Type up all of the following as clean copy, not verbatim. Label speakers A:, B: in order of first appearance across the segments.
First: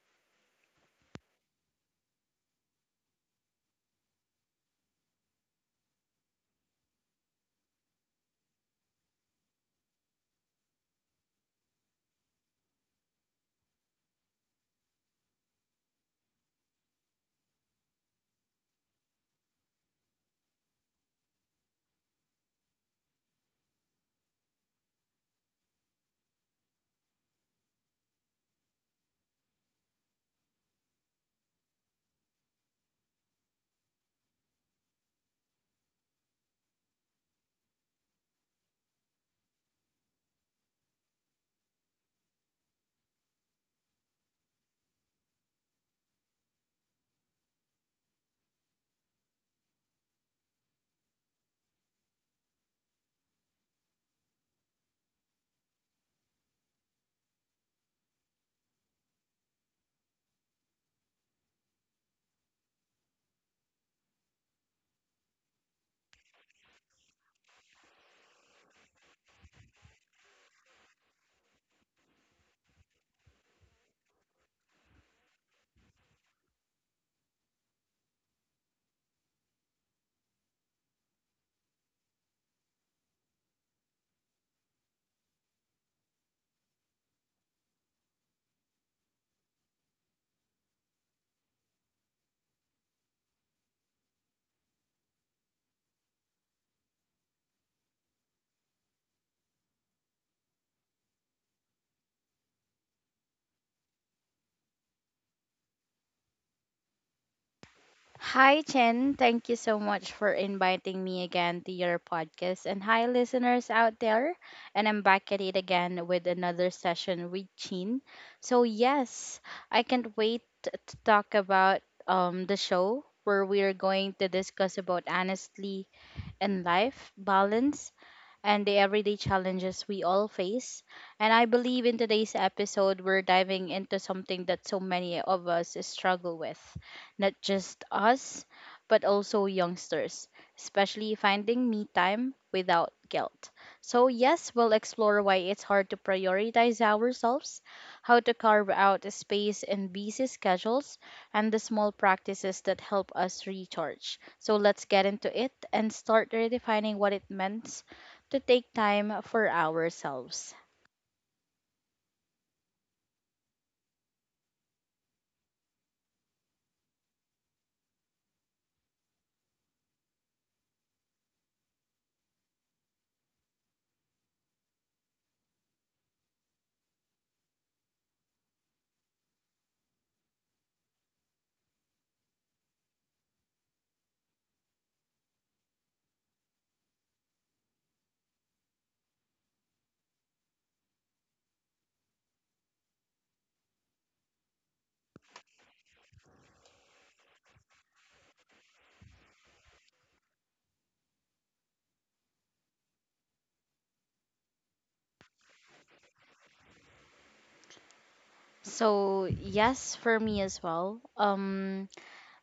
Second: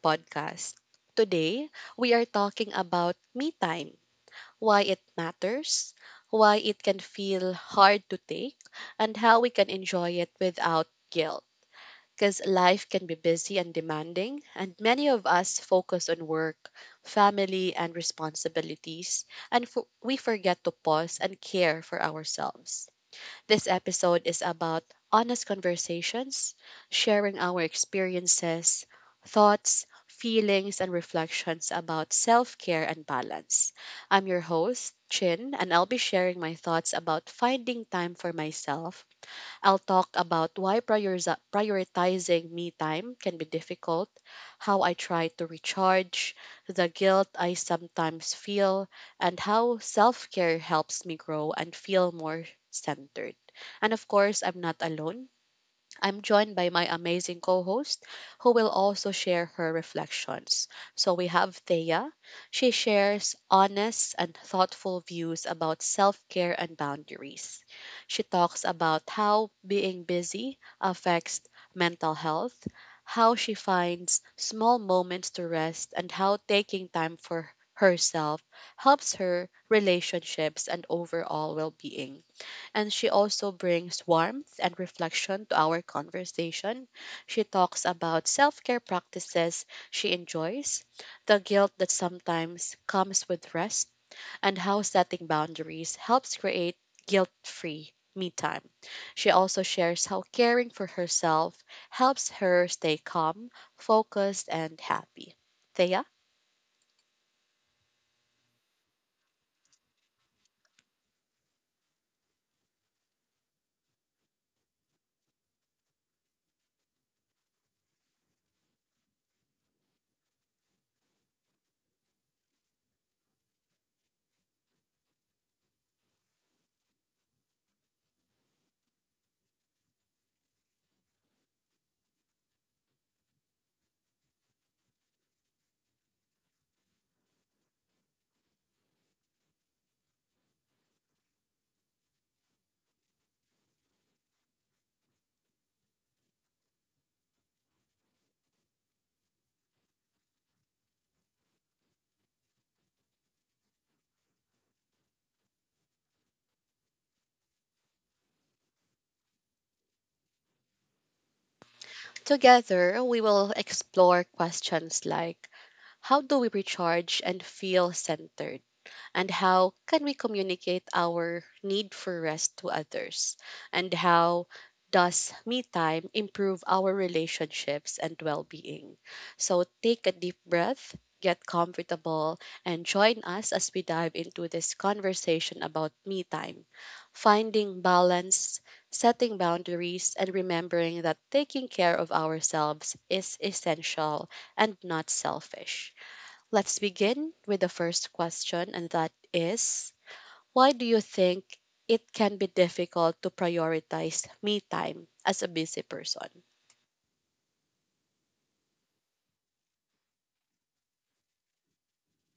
A: podcast. Today, we are talking about me time, why it matters, why it can feel hard to take, and how we can enjoy it without guilt. Because life can be busy and demanding, and many of us focus on work, family, and responsibilities, and we forget to pause and care for ourselves. This episode is about honest conversations, sharing our experiences, thoughts, feelings, and reflections about self care and balance. I'm your host, Chin, and I'll be sharing my thoughts about finding time for myself. I'll talk about why prioritizing me time can be difficult, how I try to recharge, the guilt I sometimes feel, and how self care helps me grow and feel more centered. And of course, I'm not alone. I'm joined by my amazing co host, who will also share her reflections. So we have Thea. She shares honest and thoughtful views about self care and boundaries. She talks about how being busy affects mental health, how she finds small moments to rest, and how taking time for herself helps her relationships and overall well being. And she also brings warmth and reflection to our conversation. She talks about self care practices she enjoys, the guilt that sometimes comes with rest, and how setting boundaries helps create guilt free me time. She also shares how caring for herself helps her stay calm, focused, and happy. Thea,
B: Hi, Chen. Thank you so much for inviting me again to your podcast. And hi, listeners out there. And I'm back at it again with another session with Chin. So, yes, I can't wait to talk about the show where we are going to discuss about honestly and life, balance, and the everyday challenges we all face. And I believe in today's episode, we're diving into something that so many of us struggle with, not just us, but also youngsters, especially finding me time without guilt. So, yes, we'll explore why it's hard to prioritize ourselves, how to carve out a space in busy schedules, and the small practices that help us recharge. So, let's get into it and start redefining what it means to take time for ourselves.
A: together we will explore questions like how do we recharge and feel centered? And how can we communicate our need for rest to others? And how does me time improve our relationships and well-being? So take a deep breath, get comfortable, and join us as we dive into this conversation about me time, finding balance, setting boundaries, and remembering that taking care of ourselves is essential and not selfish. Let's begin with the first question, and that is, why do you think it can be difficult to prioritize me time as a busy person?
B: So, yes, for me as well.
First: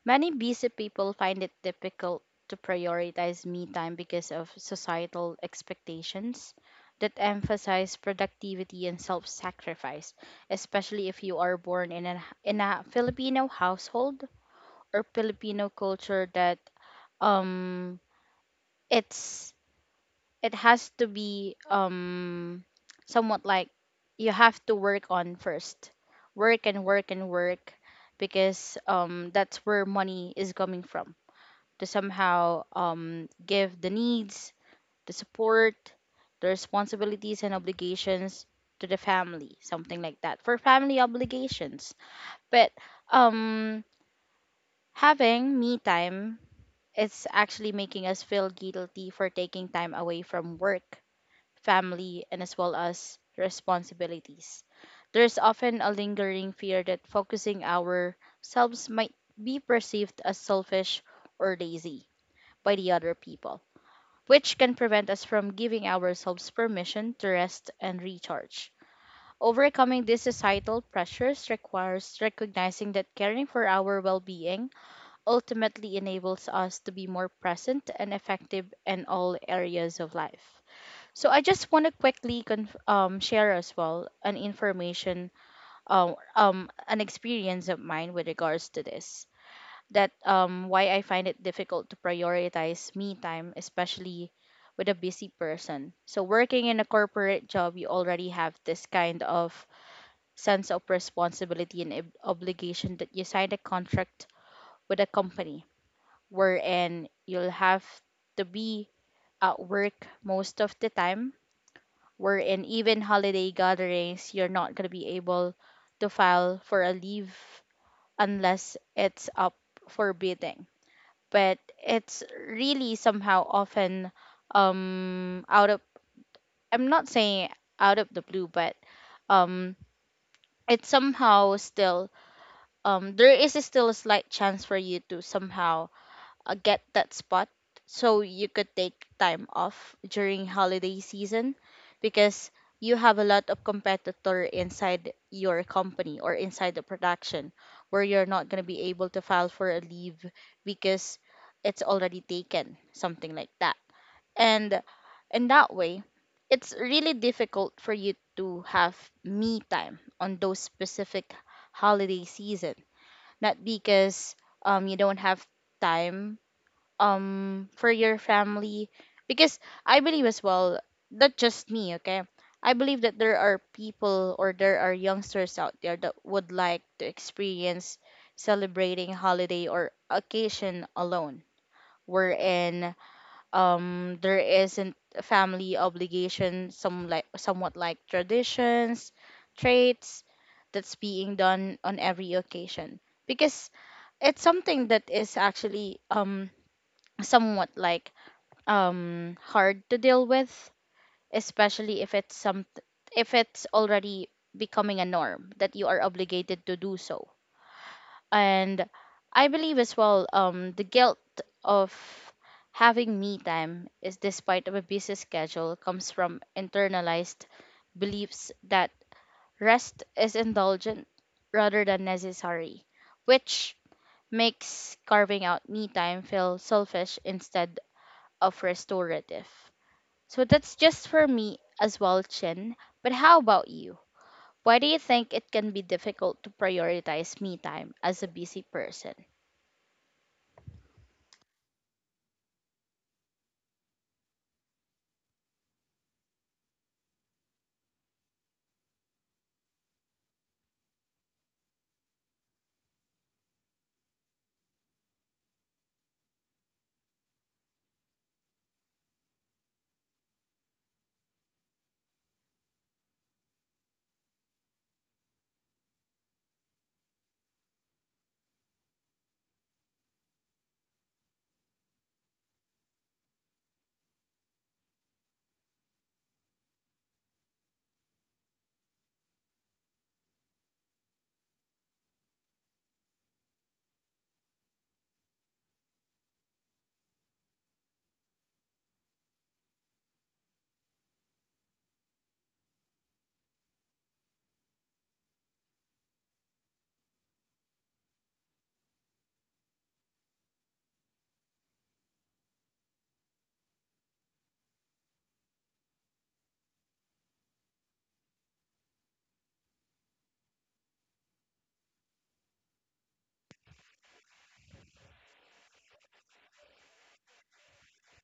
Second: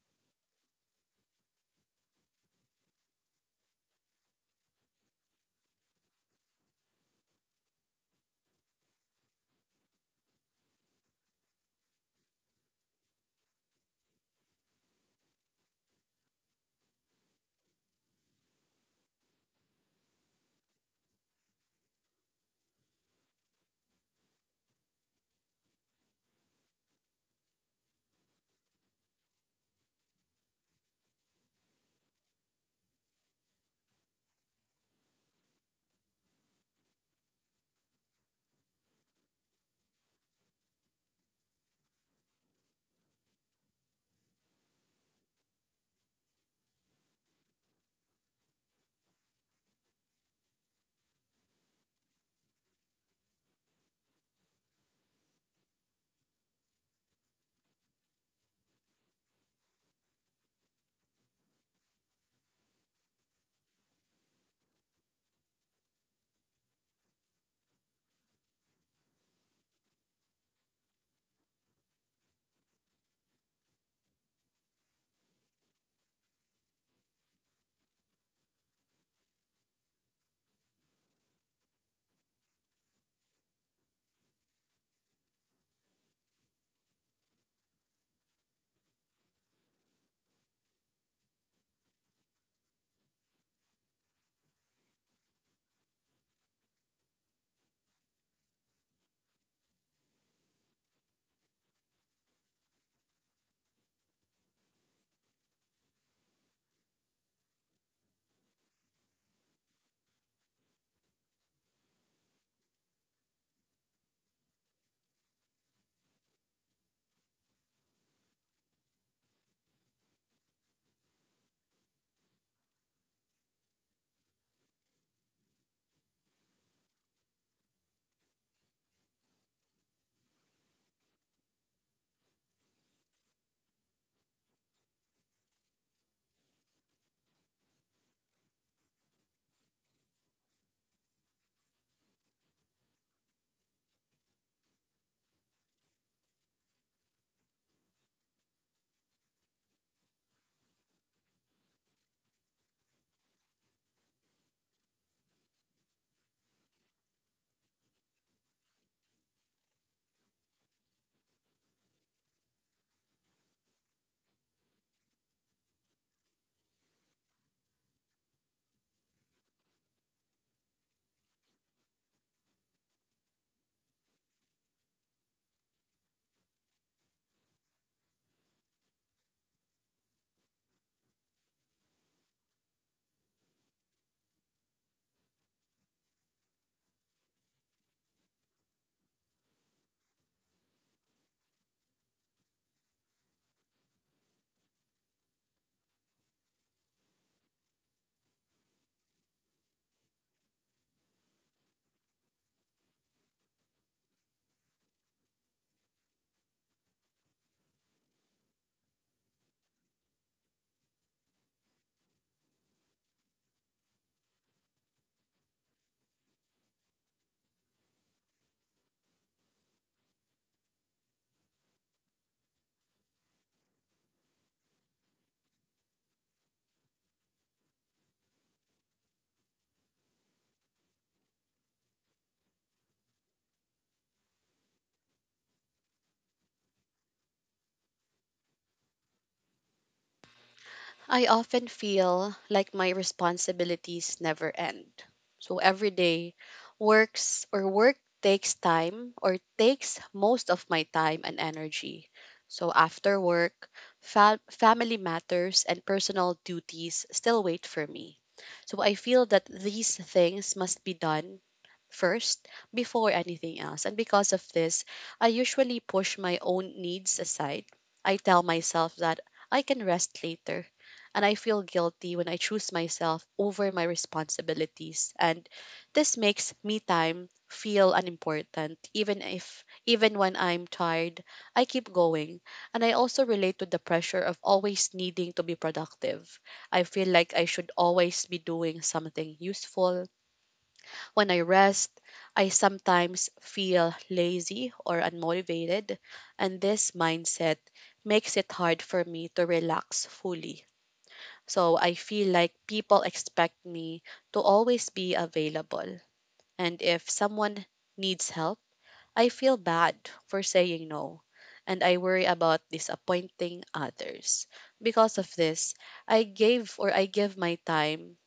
B: Many busy people find it difficult to prioritize me time because of societal expectations that emphasize productivity and self-sacrifice, especially if you are born in a Filipino household or Filipino culture that um it's, it has to be, somewhat like, you have to work on first. Work and work and work, because that's where money is coming from, to somehow give the needs, the support, the responsibilities and obligations to the family, something like that, for family obligations. But um, having me time is actually making us feel guilty for taking time away from work, family, and as well as responsibilities. There's often a lingering fear that focusing ourselves might be perceived as selfish or lazy by the other people, which can prevent us from giving ourselves permission to rest and recharge. Overcoming these societal pressures requires recognizing that caring for our well being ultimately enables us to be more present and effective in all areas of life. So, I just want to quickly share as well an information, an experience of mine with regards to this, that why I find it difficult to prioritize me time, especially with a busy person. So working in a corporate job, you already have this kind of sense of responsibility and obligation, that you signed a contract with a company wherein you'll have to be at work most of the time, wherein even holiday gatherings, you're not going to be able to file for a leave unless it's up for bidding. But it's really somehow often, out of, I'm not saying out of the blue, but um it's somehow still, there is still a slight chance for you to somehow get that spot, so you could take time off during holiday season, because you have a lot of competitor inside your company or inside the production, where you're not going to be able to file for a leave because it's already taken, something like that. And in that way, it's really difficult for you to have me time on those specific holiday season, not because you don't have time for your family. Because I believe as well, not just me, okay, I believe that there are people or there are youngsters out there that would like to experience celebrating holiday or occasion alone, wherein there isn't a family obligation, some like somewhat like traditions, traits, that's being done on every occasion, because it's something that is actually somewhat like hard to deal with, especially if it's some, if it's already becoming a norm that you are obligated to do so. And I believe as well, the guilt of having me time is despite of a busy schedule, comes from internalized beliefs that rest is indulgent rather than necessary, which makes carving out me time feel selfish instead of restorative. So that's just for me as well, Chin. But how about you? Why do you think it can be difficult to prioritize me time as a busy person?
A: I often feel like my responsibilities never end. So every day work takes time or takes most of my time and energy. So after work, family matters and personal duties still wait for me. So I feel that these things must be done first before anything else. And because of this, I usually push my own needs aside. I tell myself that I can rest later and I feel guilty when I choose myself over my responsibilities. And this makes me time feel unimportant. Even if Even when I'm tired, I keep going. And I also relate to the pressure of always needing to be productive. I feel like I should always be doing something useful. When I rest, I sometimes feel lazy or unmotivated, and this mindset makes it hard for me to relax fully. So I feel like people expect me to always be available. And if someone needs help, I feel bad for saying no. And I worry about disappointing others. Because of this, I gave or I give my time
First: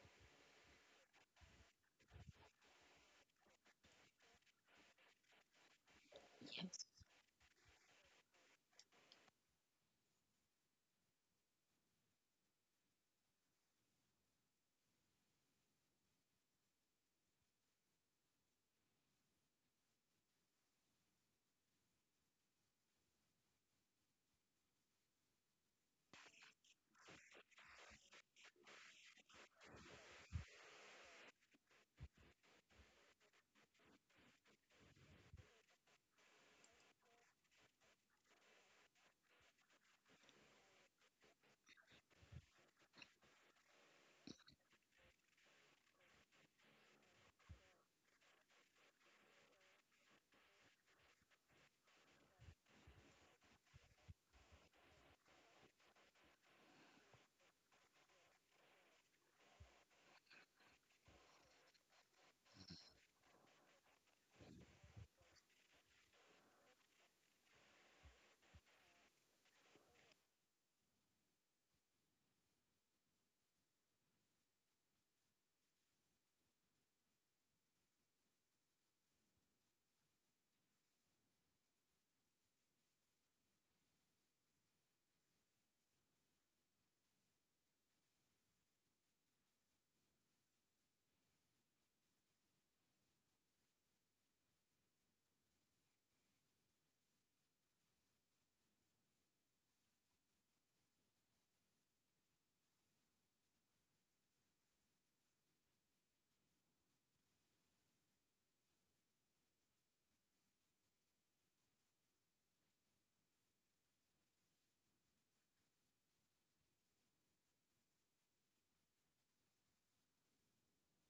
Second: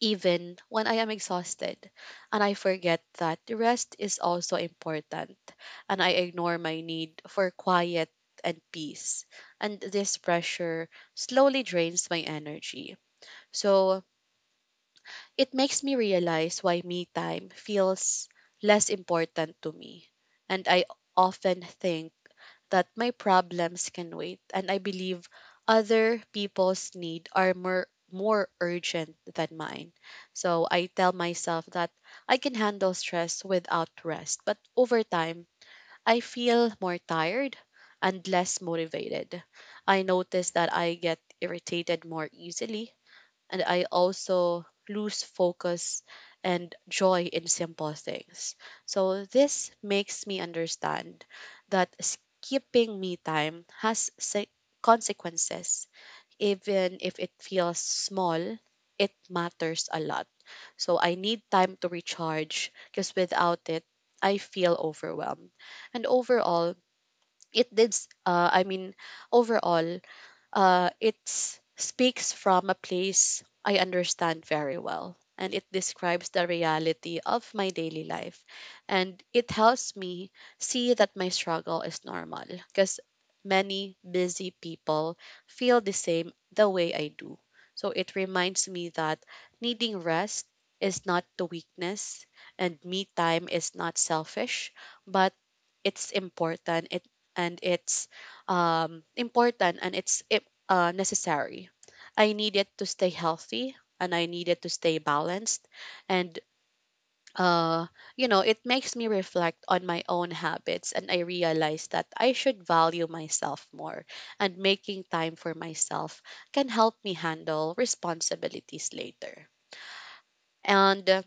A: even when I am exhausted. And I forget that rest is also important. And I ignore my need for quiet and peace. And this pressure slowly drains my energy. So, it makes me realize why me time feels less important to me. And I often think that my problems can wait, and I believe other people's need are more urgent than mine. So I tell myself that I can handle stress without rest, but over time I feel more tired and less motivated. I notice that I get irritated more easily and I also lose focus and joy in simple things. So this makes me understand that skipping me time has consequences. Even if it feels small, it matters a lot. So I need time to recharge because without it, I feel overwhelmed. And overall, it did, s- I mean, overall, it speaks from a place I understand very well, and it describes the reality of my daily life. And it helps me see that my struggle is normal because many busy people feel the way I do. So it reminds me that needing rest is not the weakness and me time is not selfish, but it's important it, and it's important and necessary. I needed to stay healthy and I needed to stay balanced. And, uh, it makes me reflect on my own habits and I realize that I should value myself more. And making time for myself can help me handle responsibilities later. And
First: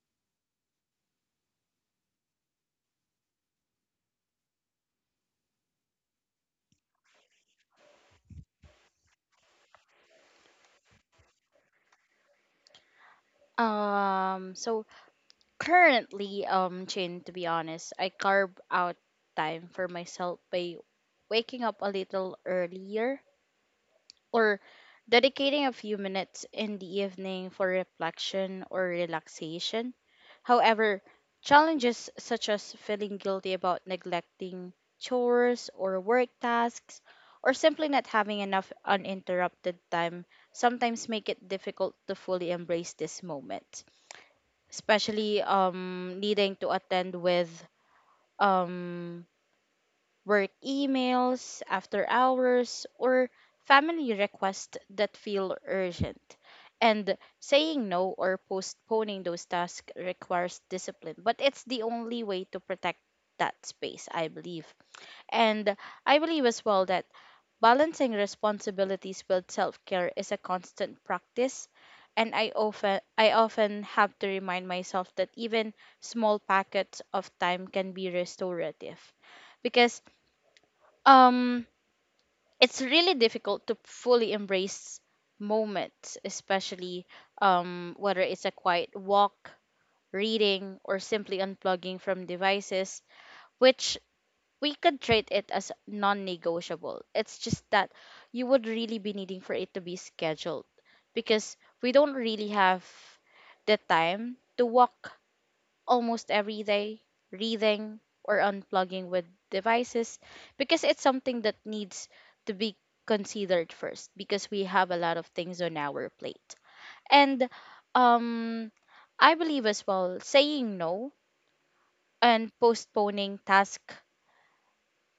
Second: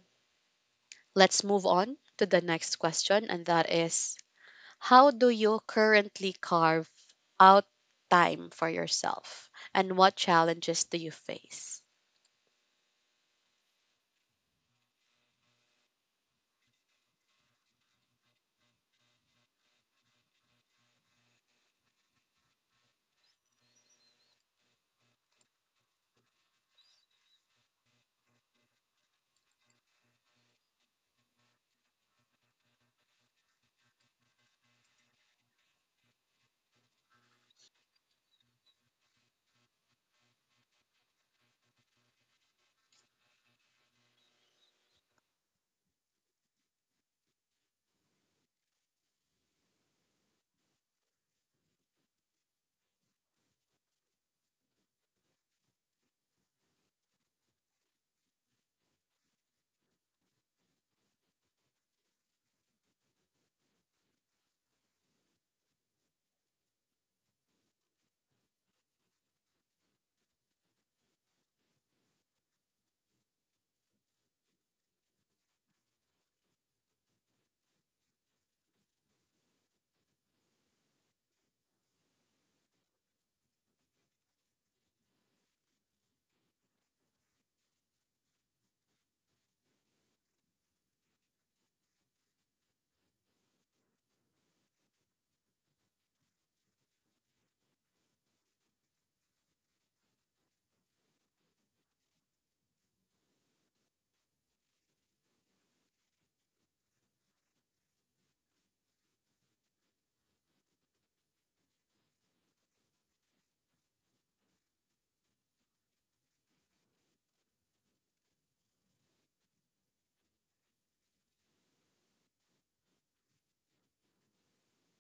A: let's move on to the next question, and that is, how do you currently carve out time for yourself? And what challenges do you face?
B: So currently, Chin, to be honest, I carve out time for myself by waking up a little earlier or dedicating a few minutes in the evening for reflection or relaxation. However, challenges such as feeling guilty about neglecting chores or work tasks, or simply not having enough uninterrupted time, sometimes make it difficult to fully embrace this moment, especially needing to attend with um work emails, after hours, or family requests that feel urgent. And saying no or postponing those tasks requires discipline, but it's the only way to protect that space, I believe. And I believe as well that balancing responsibilities with self-care is a constant practice. And I often have to remind myself that even small packets of time can be restorative. Because um it's really difficult to fully embrace moments, especially whether it's a quiet walk, reading, or simply unplugging from devices, which we could treat it as non negotiable. It's just that you would really be needing for it to be scheduled, because we don't really have the time to walk almost every day, reading or unplugging with devices, because it's something that needs to be considered first, because we have a lot of things on our plate. And um I believe as well, saying no and postponing task,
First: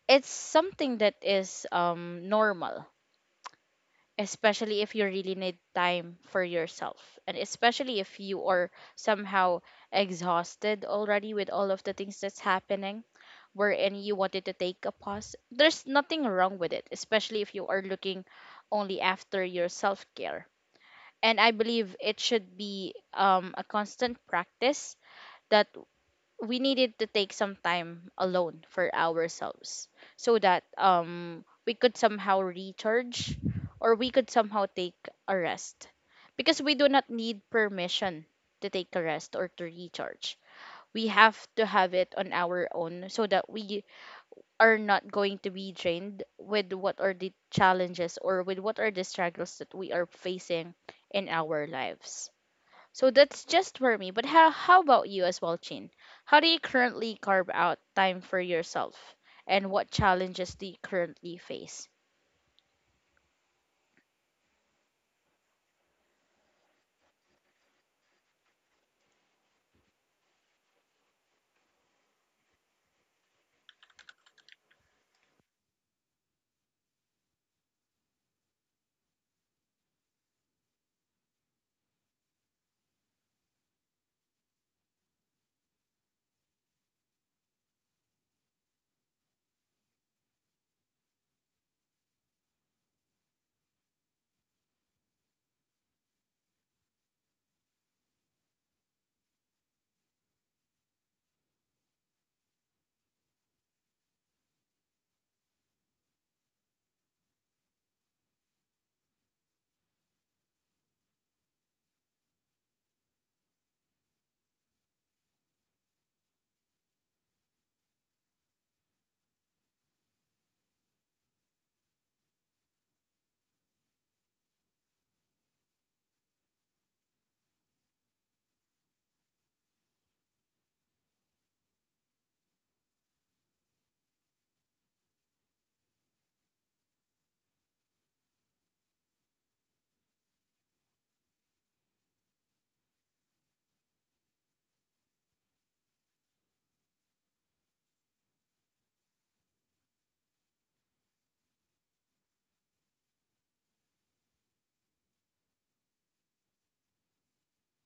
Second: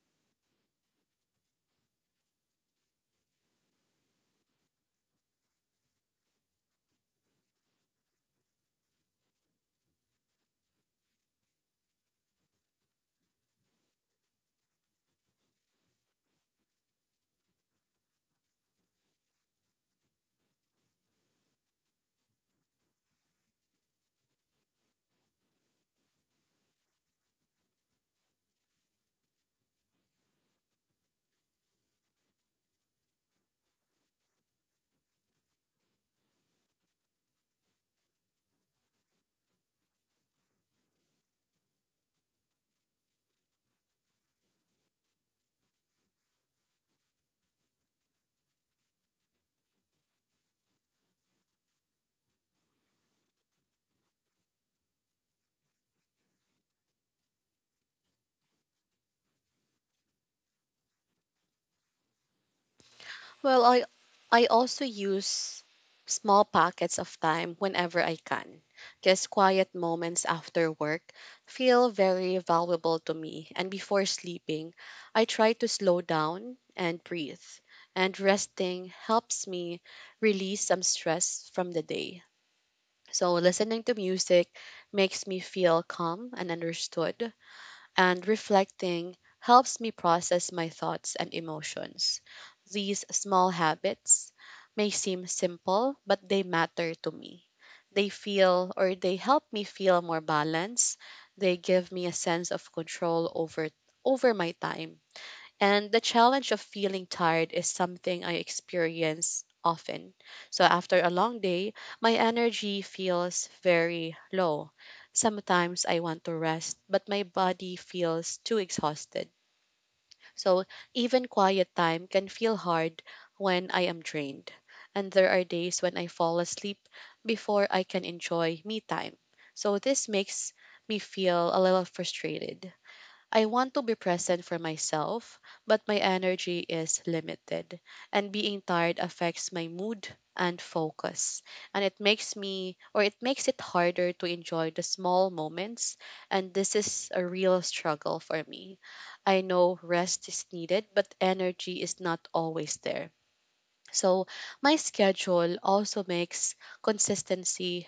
B: it's something that is normal, especially if you really need time for yourself, and especially if you are somehow exhausted already with all of the things that's happening, wherein you wanted to take a pause. There's nothing wrong with it, especially if you are looking only after your self care. And I believe it should be a constant practice that we needed to take some time alone for ourselves, so that we could somehow recharge, or we could somehow take a rest. Because we do not need permission to take a rest or to recharge. We have to have it on our own, so that we are not going to be drained with what are the challenges or with what are the struggles that we are facing in our lives. So that's just for me. But how about you as well, Chin? How do you currently carve out time for yourself? And what challenges do you currently face?
A: Well, I also use small pockets of time whenever I can. Just quiet moments after work feel very valuable to me. And before sleeping, I try to slow down and breathe. And resting helps me release some stress from the day. So listening to music makes me feel calm and understood, and reflecting helps me process my thoughts and emotions. These small habits may seem simple, but they matter to me. They help me feel more balanced. They give me a sense of control over my time. And the challenge of feeling tired is something I experience often. So after a long day, my energy feels very low. Sometimes I want to rest, but my body feels too exhausted. So even quiet time can feel hard when I am drained. And there are days when I fall asleep before I can enjoy me time. So this makes me feel a little frustrated. I want to be present for myself, but my energy is limited. And being tired affects my mood and focus. And it makes it harder to enjoy the small moments. And this is a real struggle for me. I know rest is needed, but energy is not always there. So, my schedule also makes consistency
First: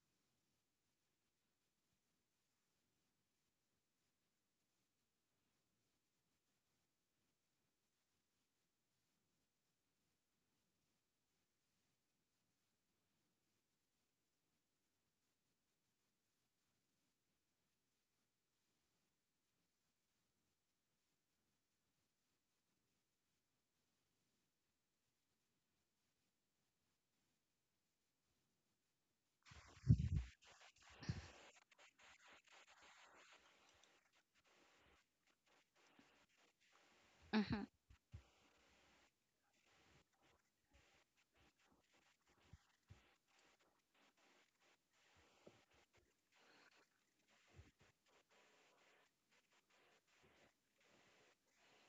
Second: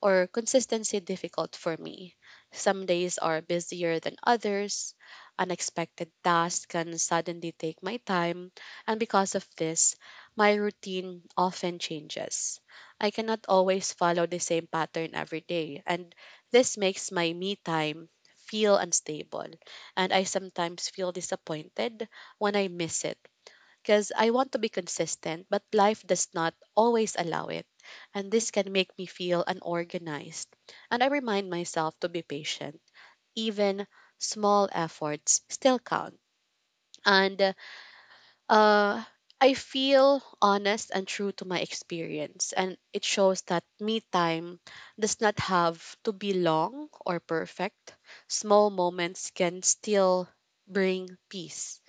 A: consistency difficult for me. Some days are busier than others. Unexpected tasks can suddenly take my time, and because of this, my routine often changes. I cannot always follow the same pattern every day, and this makes my me time feel unstable, and I sometimes feel disappointed when I miss it because I want to be consistent, but life does not always allow it. And this can make me feel unorganized. And I remind myself to be patient. Even small efforts still count. And
B: Mhm.
A: uh, I feel honest and true to my experience. And it shows that me time does not have to be long or perfect. Small moments can still bring peace,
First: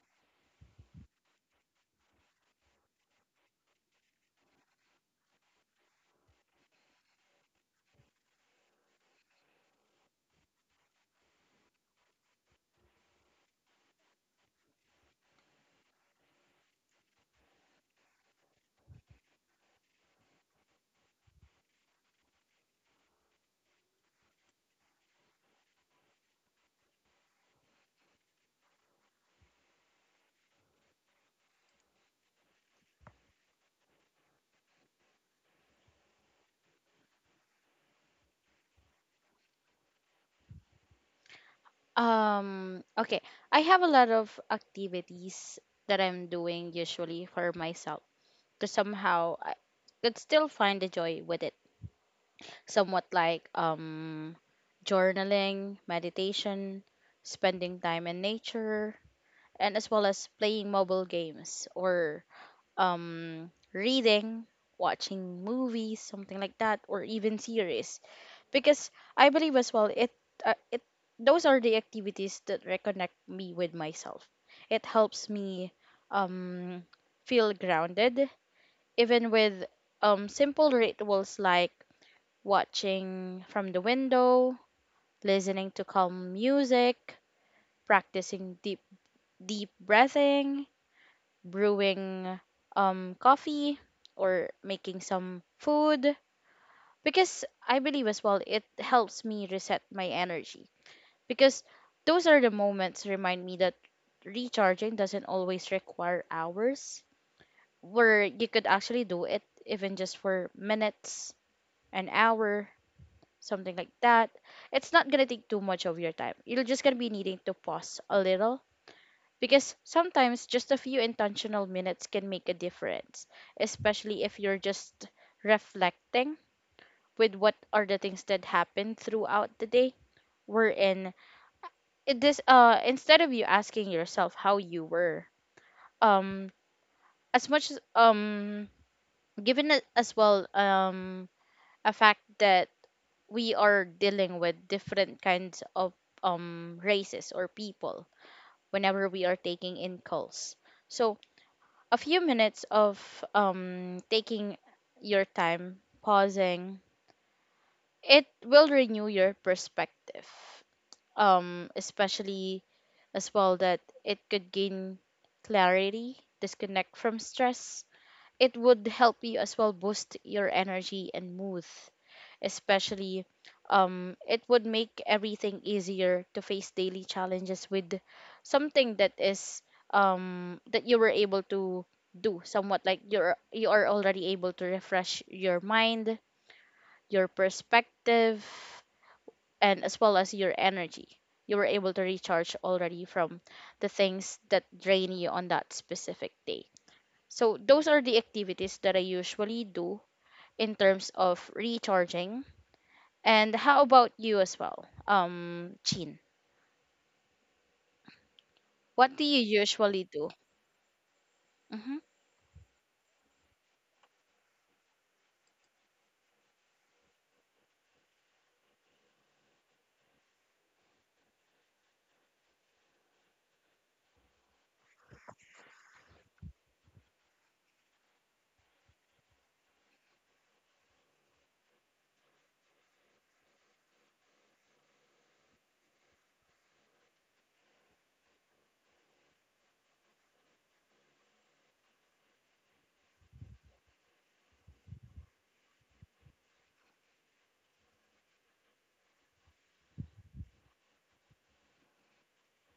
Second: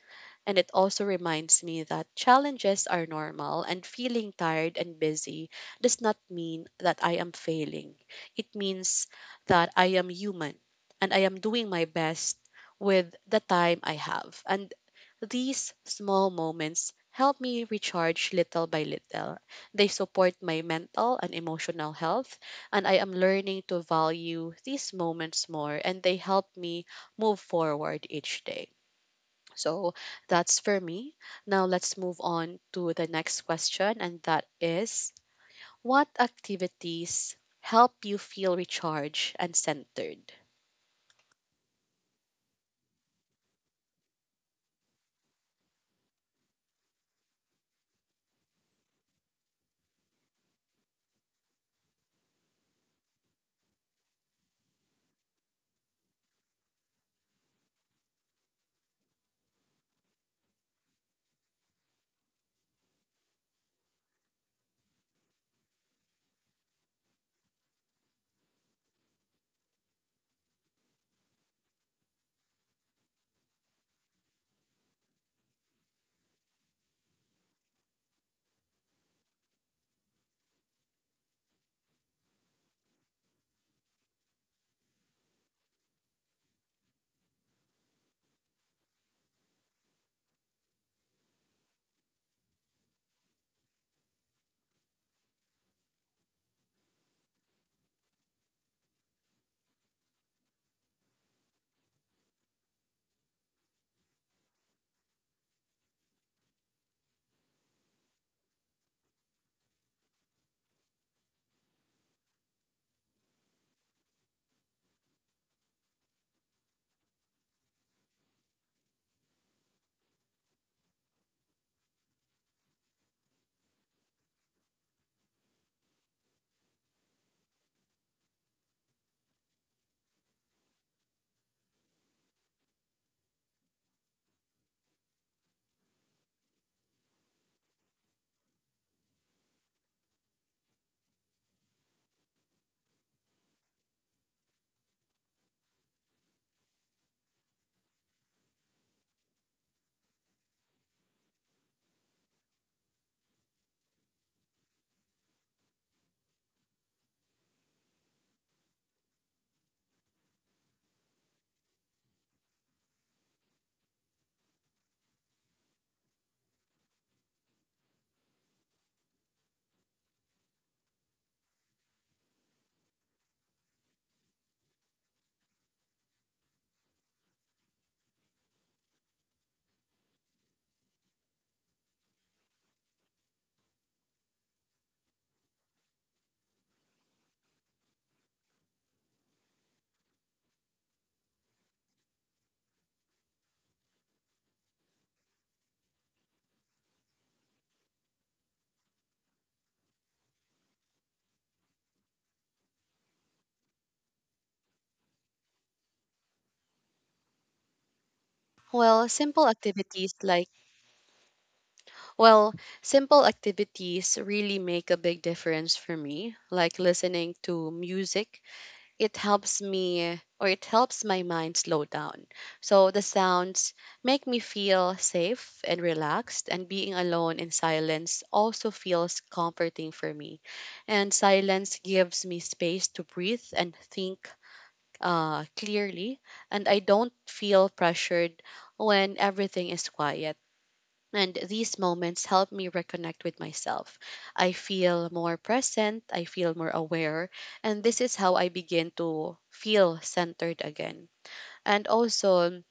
A: and it also reminds me that challenges are normal and feeling tired and busy does not mean that I am failing. It means that I am human and I am doing my best with the time I have. And these small moments help me recharge little by little. They support my mental and emotional health, and I am learning to value these moments more, and they help me move forward each day. So that's for me. Now let's move on to the next question, and that is, what activities help you feel recharged and centered?
B: Okay. I have a lot of activities that I'm doing usually for myself, to somehow I could still find the joy within, somewhat like journaling, meditation, spending time in nature, and as well as playing mobile games, or reading, watching movies, something like that, or even series. Because I believe as well, it, those are the activities that reconnect me with myself. It helps me um, feel grounded, even with simple rituals like watching from the window, listening to calm music, practicing deep breathing, brewing coffee or making some food, because I believe as well it helps me reset my energy, because those are the moments remind me that recharging doesn't always require hours, where you could actually do it even just for minutes, an hour, something like that. It's not gonna take too much of your time. You're just gonna be needing to pause a little, because sometimes just a few intentional minutes can make a difference, especially if you're just reflecting with what are the things that happened throughout the day. We're in it, this, instead of you asking yourself how you were, um as much as given as well a fact that we are dealing with different kinds of races or people whenever we are taking in calls. So, a few minutes of taking your time, pausing, it will renew your perspective, especially as well that it could gain clarity, disconnect from stress. It would help you as well boost your energy and mood, especially it would make everything easier to face daily challenges, with something that is that you were able to do, somewhat like you are already able to refresh your mind, your perspective, and as well as your energy. You were able to recharge already from the things that drain you on that specific day. So those are the activities that I usually do in terms of recharging. And how about you as well, Chin?
A: Well,
B: What do you
A: simple
B: usually
A: activities
B: do?
A: like,
B: Hmm.
A: well, simple activities really make a big difference for me, like listening to music. It helps my mind slow down. So the sounds make me feel safe and relaxed, and being alone in silence also feels comforting for me. And silence gives me space to breathe and think clearly, and I don't feel pressured when everything is quiet. And these moments help me reconnect with myself. I feel more present, I feel more aware, and this is how I begin to feel centered again. And also,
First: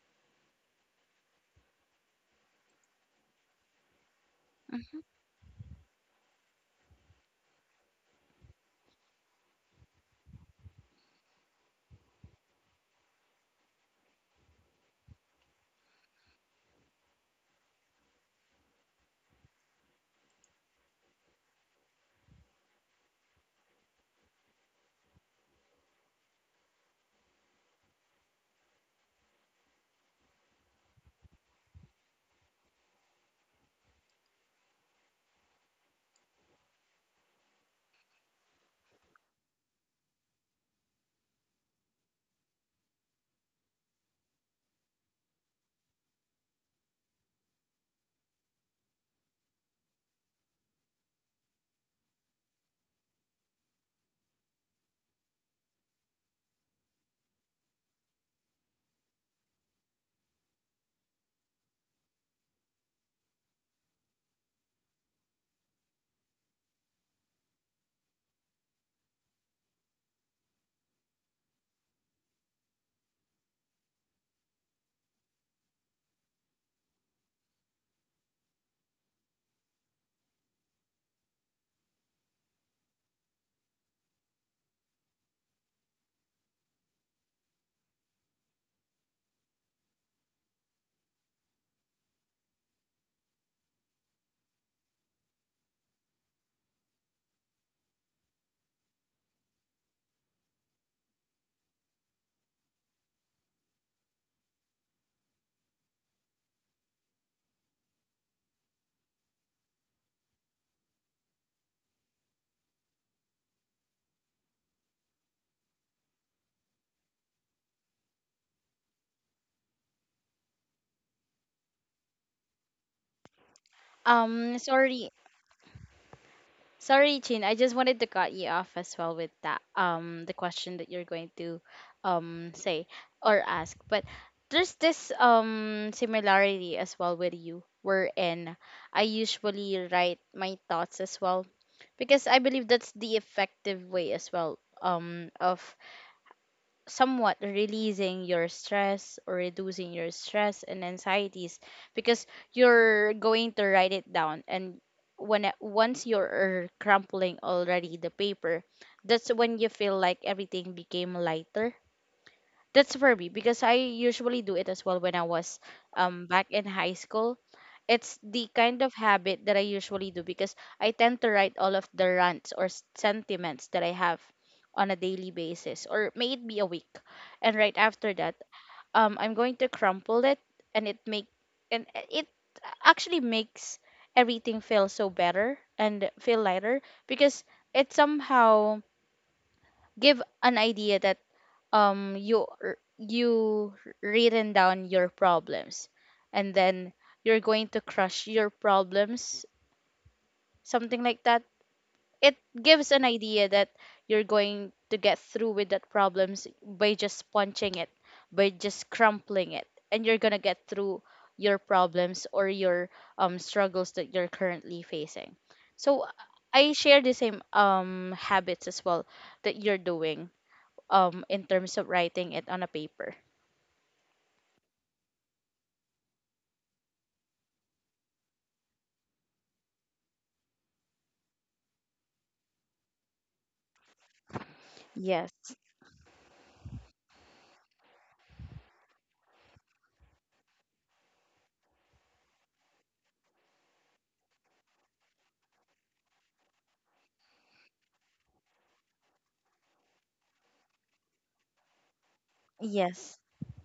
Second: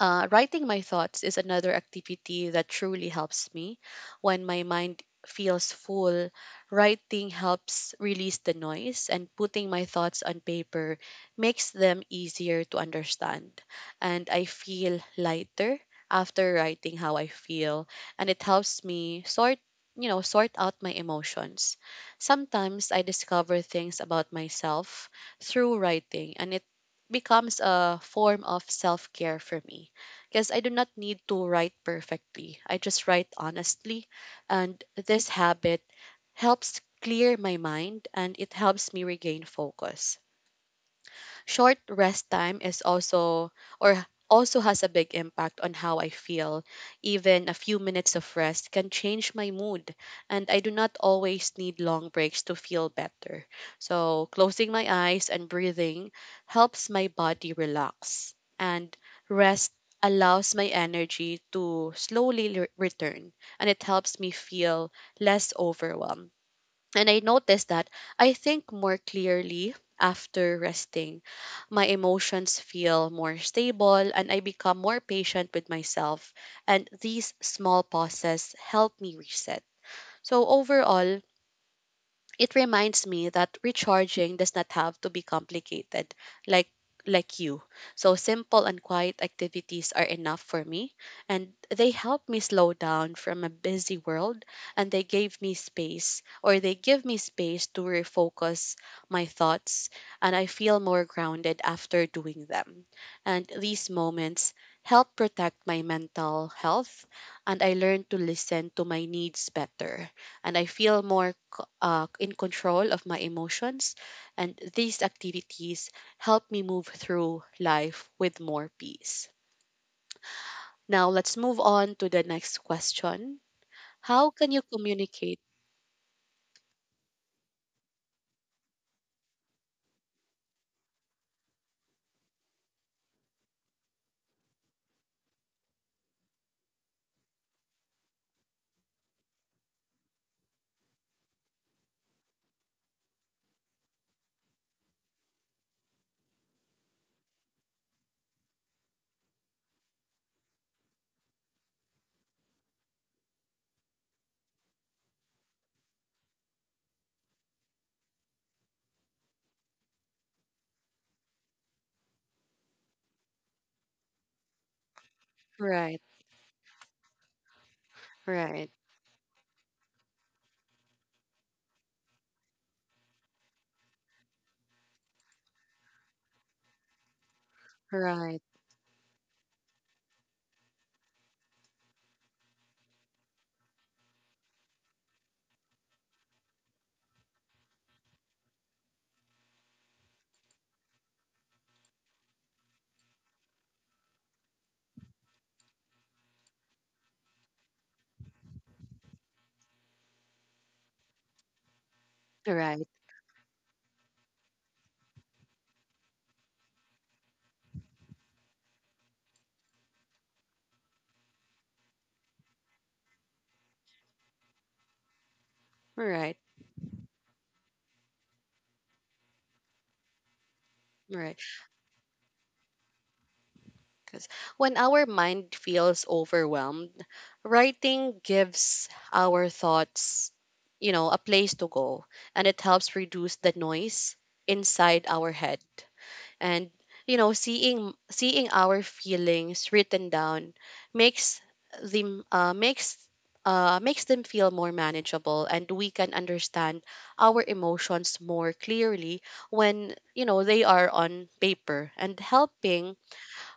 A: writing my thoughts is another activity that truly helps me. When my
B: Hmm.
A: mind feels full, writing helps release the noise, and putting my thoughts on paper makes them easier to understand. And I feel lighter after writing how I feel, and it helps me sort sort out my emotions. Sometimes I discover things about myself through writing and it becomes a form of self-care for me because I do not need to write perfectly. I just write honestly. And this habit helps clear my mind and it helps me regain focus. Short rest time is also or also has a big impact on how I feel. Even a few minutes of rest can change my mood, and I do not always need long breaks to feel better. So, closing my eyes and breathing helps my body relax, and rest allows my energy to slowly return, and it helps me feel less overwhelmed. And I noticed that I think more clearly after resting. My emotions feel more stable and I become more patient with myself. And these small pauses help me reset. So, overall, it reminds me that recharging does not have to be complicated like like you. So simple and quiet activities are enough for me and they help me slow down from a busy world and they gave me space or they give me space to refocus my thoughts and I feel more grounded after doing them. And these moments help protect my mental health and I learn to listen to my needs better and I feel more in control of my emotions. And these activities help me move through life with more peace. Now, let's move on to the next question. How can you
B: Sorry,
A: communicate?
B: sorry, Chin. I just wanted to cut you off as well with that. The question that you're going to, say or ask, but there's this similarity as well with you, wherein I usually write my thoughts as well, because I believe that's the effective way as well, of somewhat releasing your stress or reducing your stress and anxieties because you're going to write it down and once you're crumpling already the paper, that's when you feel like everything became lighter. That's for me, because I usually do it as well when I was
A: Right,
B: back in high school. It's the
A: right,
B: kind of habit that I usually do because I tend to write all of the rants or sentiments that I have on a daily basis or may it be a week. And right after that,
A: right,
B: I'm going to crumple it, and it make and it actually makes everything feel so better and feel lighter, because it somehow give an idea that you written down your problems, and then you're going to crush your problems, something like that. It gives
A: right,
B: an idea that you're going to get through with that problems by just punching it, by just crumpling it, and you're going to get through your problems or your struggles that you're currently facing. So
A: right,
B: I share the same habits as well that you're doing, in
A: right.
B: terms of writing it on a paper.
A: Because when our mind feels overwhelmed, writing gives our thoughts, a place to go and it helps reduce the noise inside
B: Yes.
A: our head and seeing our feelings written down makes them makes makes them feel more manageable and we can understand our emotions more clearly when they are on paper and
B: Yes.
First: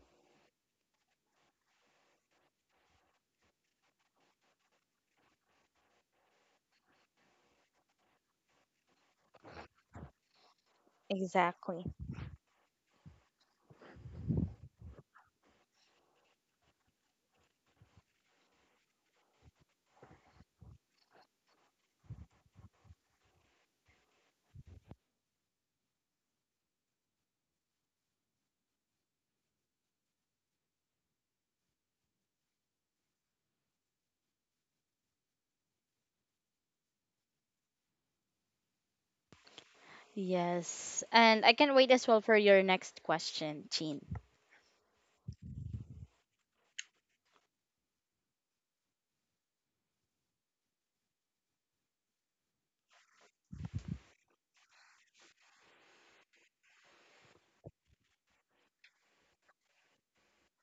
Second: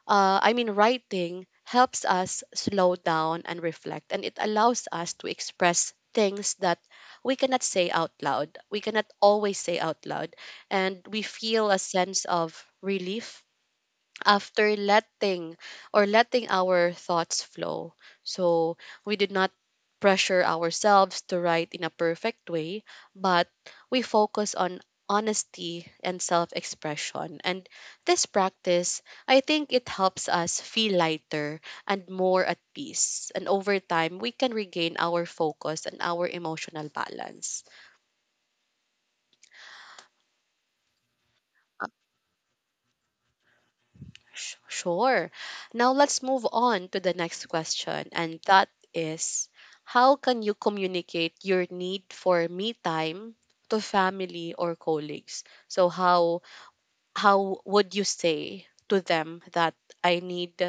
A: writing helps us slow down and reflect, and it allows us to express things that We cannot always say out loud. And we feel a
B: Exactly.
A: sense of relief after letting our thoughts flow. So we did not pressure ourselves to write in a perfect way, but we focus on honesty and self expression. And this practice, I think it helps us feel lighter and more at peace. And over time, we can regain our focus and our emotional balance.
B: Yes. And I can't wait as well for your next question, Jean.
A: Sure. Now let's move on to the next question, and that is how can you communicate your need for me time to family or colleagues? So how would you say to them that I need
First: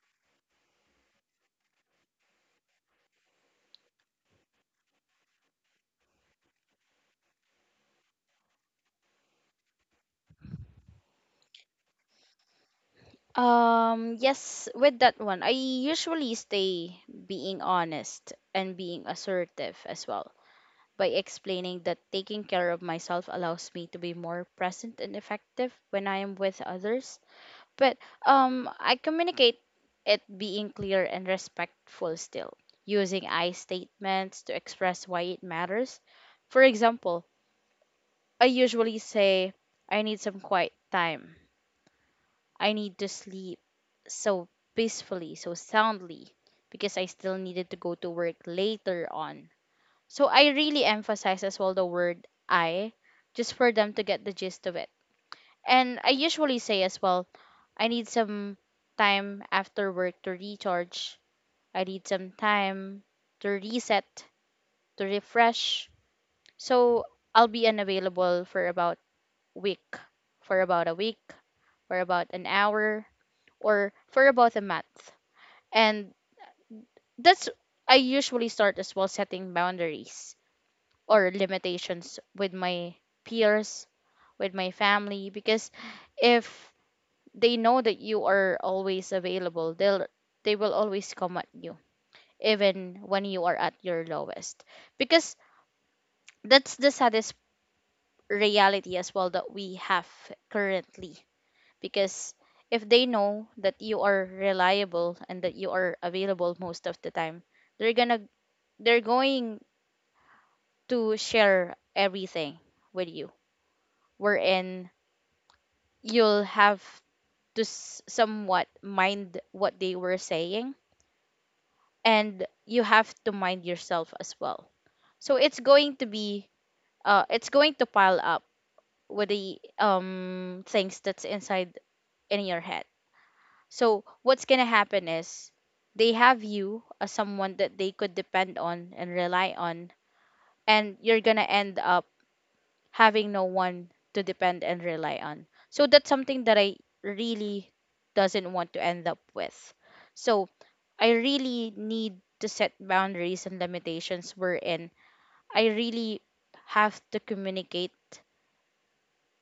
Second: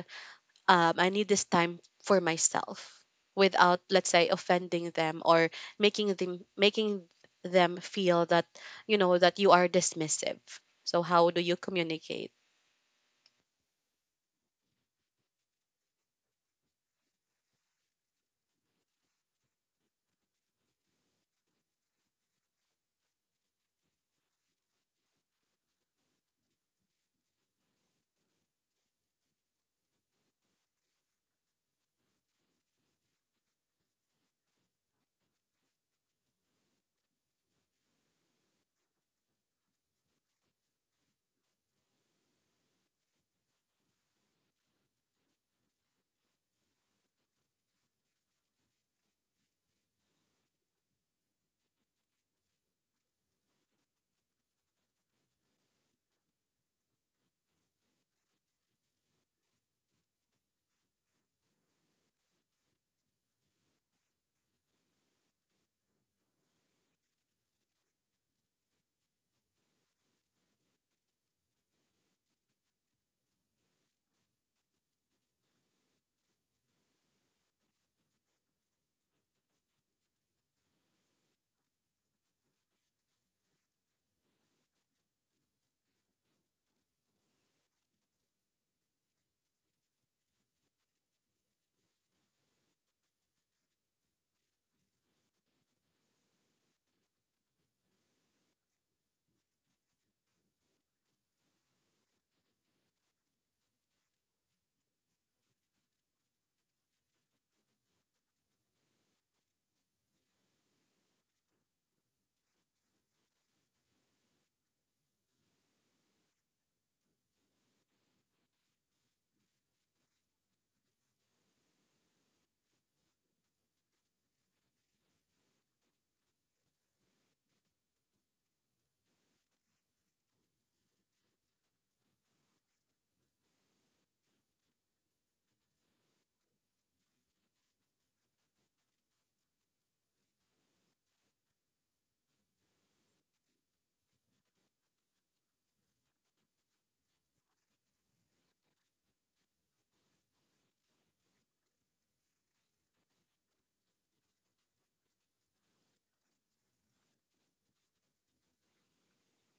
A: I need this time for myself without, let's say, offending them or making them feel that you know that you are dismissive. So how do you communicate?
B: Yes, with that one, I usually stay being honest and being assertive as well by explaining that taking care of myself allows me to be more present and effective when I am with others. But I communicate it being clear and respectful still, using I statements to express why it matters. For example, I usually say, I need some quiet time. I need to sleep so peacefully, so soundly, because I still needed to go to work later on. So I really emphasize as well the word I, just for them to get the gist of it. And I usually say as well, I need some time after work to recharge. I need some time to reset, to refresh. So I'll be unavailable for about week, for about a week, for about an hour, or for about a month. And that's I usually start as well setting boundaries or limitations with my peers, with my family, because if they know that you are always available, they will always come at you even when you are at your lowest, because that's the saddest reality as well that we have currently. Because if they know that you are reliable and that you are available most of the time, they're gonna they're going to share everything with you, wherein you'll have to somewhat mind what they were saying, and you have to mind yourself as well. So it's going to be it's going to pile up with the things that's inside in your head. So what's going to happen is they have you as someone that they could depend on and rely on, and you're going to end up having no one to depend and rely on. So that's something that I really doesn't want to end up with. So I really need to set boundaries and limitations, wherein I really have to communicate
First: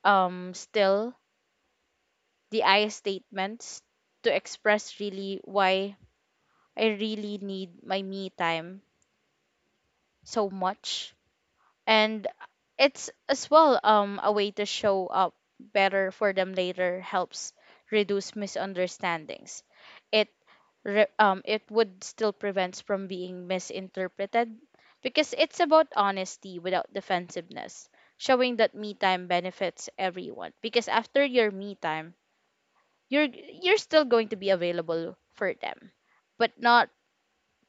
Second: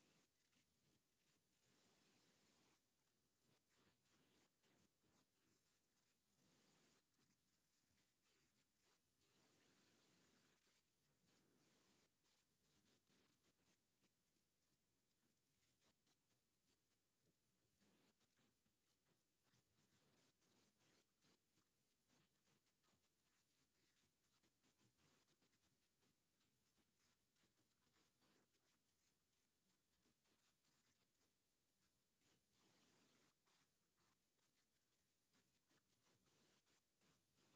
B: still the I statements to express really why I really need my me time so much. And it's as well a way to show up better for them later helps reduce misunderstandings. It it would still prevent from being misinterpreted because it's about honesty without defensiveness, showing that me time benefits everyone. Because after your me time, you're you're still going to be available for them, but not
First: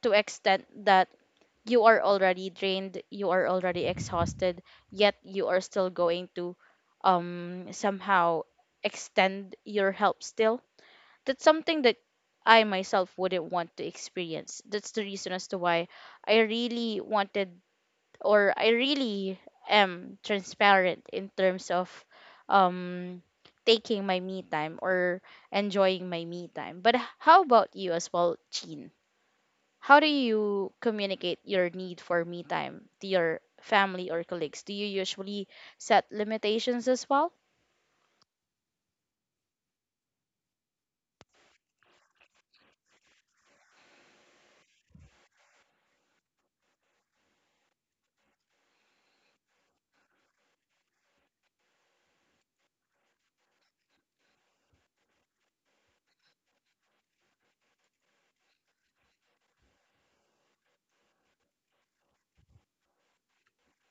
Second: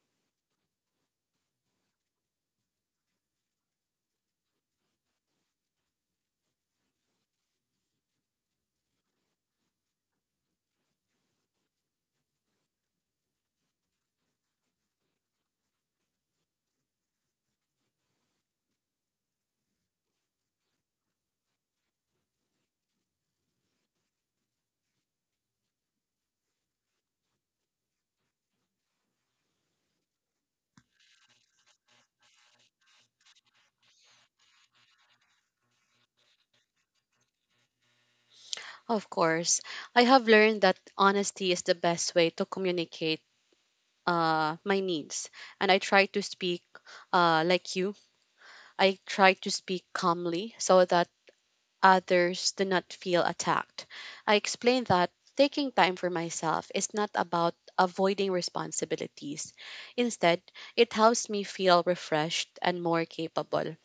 B: to extent that you are already drained, you are already exhausted, yet you are still going to somehow extend your help still. That's something that I myself wouldn't want to experience. That's the reason as to why I really wanted, or I really am transparent in terms of um taking my me time or enjoying my me time. But how about you as well, Jean? How do you communicate your need for me time to your family or colleagues? Do you usually set limitations as well?
A: Of course, I have learned that honesty is the best way to communicate my needs, and I try to speak like you. I try to speak calmly so that others do not feel attacked. I explain that taking time for myself is not about avoiding responsibilities. Instead, it helps me feel refreshed and more capable.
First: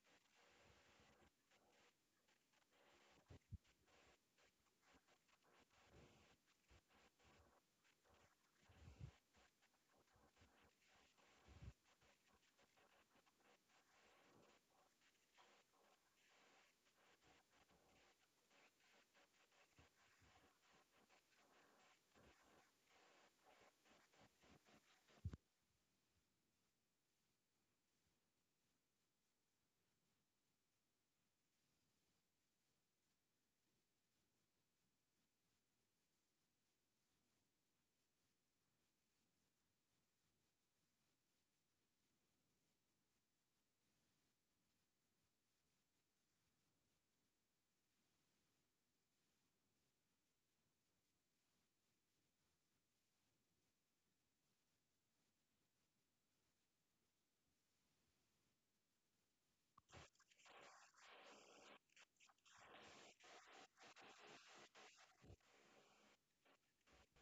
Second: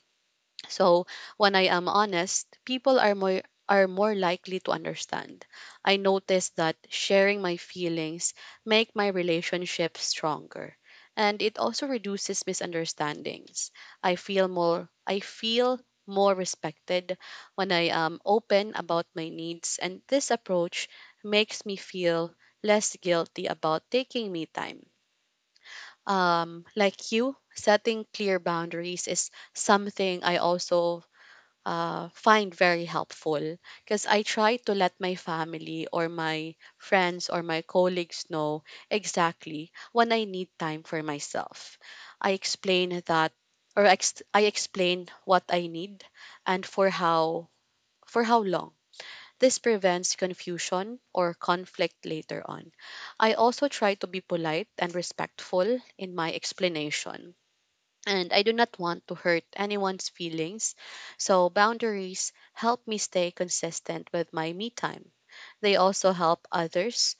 A: So when I am honest, people are more likely to understand. I noticed that sharing my feelings make my relationship stronger and it also reduces misunderstandings. I feel more respected when I am open about my needs, and this approach makes me feel less guilty about taking me time. Um, like you, setting clear boundaries is something I also find very helpful because I try to let my family or my friends or my colleagues know exactly when I need time for myself. I explain I explain what I need and for how long. This prevents confusion or conflict later on. I also try to be polite and respectful in my explanation, and I do not want to hurt anyone's feelings. So, boundaries help me stay consistent with my me time. They also help others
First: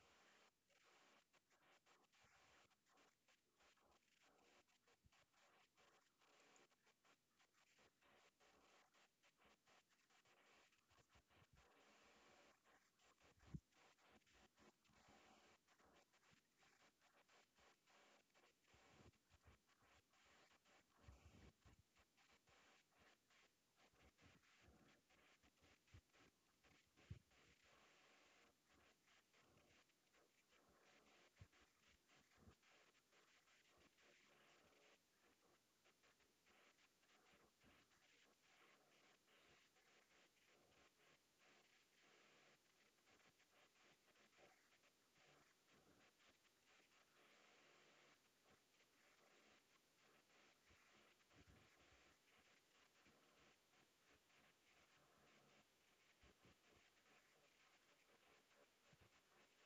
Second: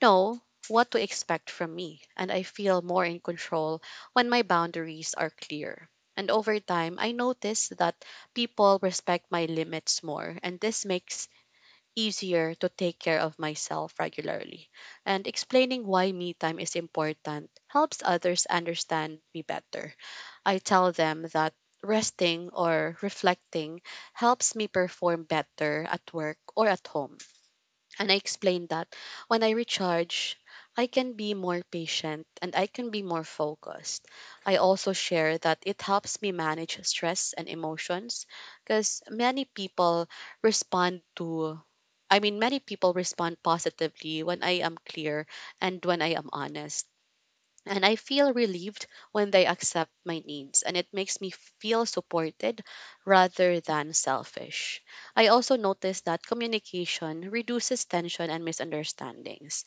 A: know what to expect from me, and I feel more in control when my boundaries are clear. And over time, I notice that people respect my limits more, and this makes easier to take care of myself regularly. And explaining why me time is important helps others understand me better. I tell them that resting or reflecting helps me perform better at work or at home. And I explain that when I recharge, I can be more patient and I can be more focused. I also share that it helps me manage stress and emotions because respond to many people respond positively when I am clear and when I am honest. And I feel relieved when they accept my needs, and it makes me feel supported rather than selfish. I also notice that communication reduces tension and misunderstandings.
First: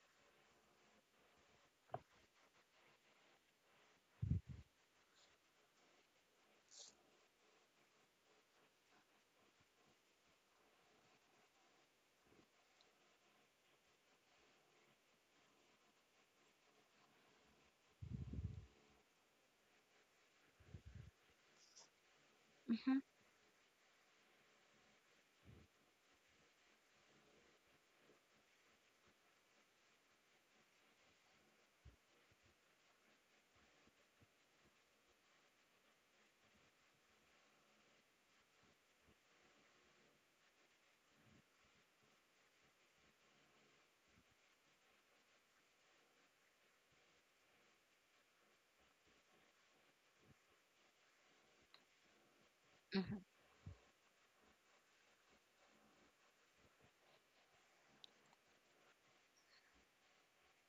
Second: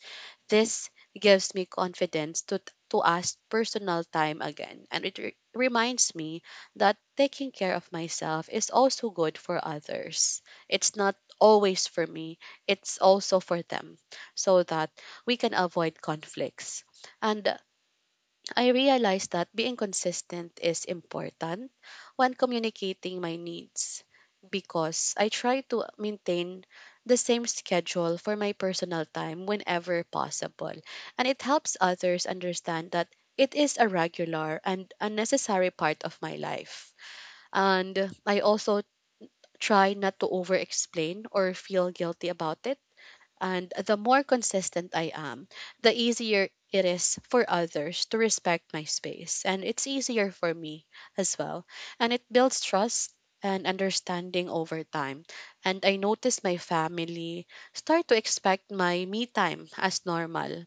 A: This gives me confidence to ask personal time again, and it reminds me that taking care of myself is also good for others. It's not always for me, it's also for them, so that we can avoid conflicts. And I realized that being consistent is important when
B: Mm-hmm.
A: communicating my needs because I try to maintain the same schedule for my personal time whenever possible. And it helps others understand that it is a regular and a necessary part of my life. And I also try not to over explain or feel guilty about it, and the more consistent I am, the easier it is for others to respect my space. And it's easier for me as well. And it builds trust and understanding over time. And I notice my family start to expect my me time as normal.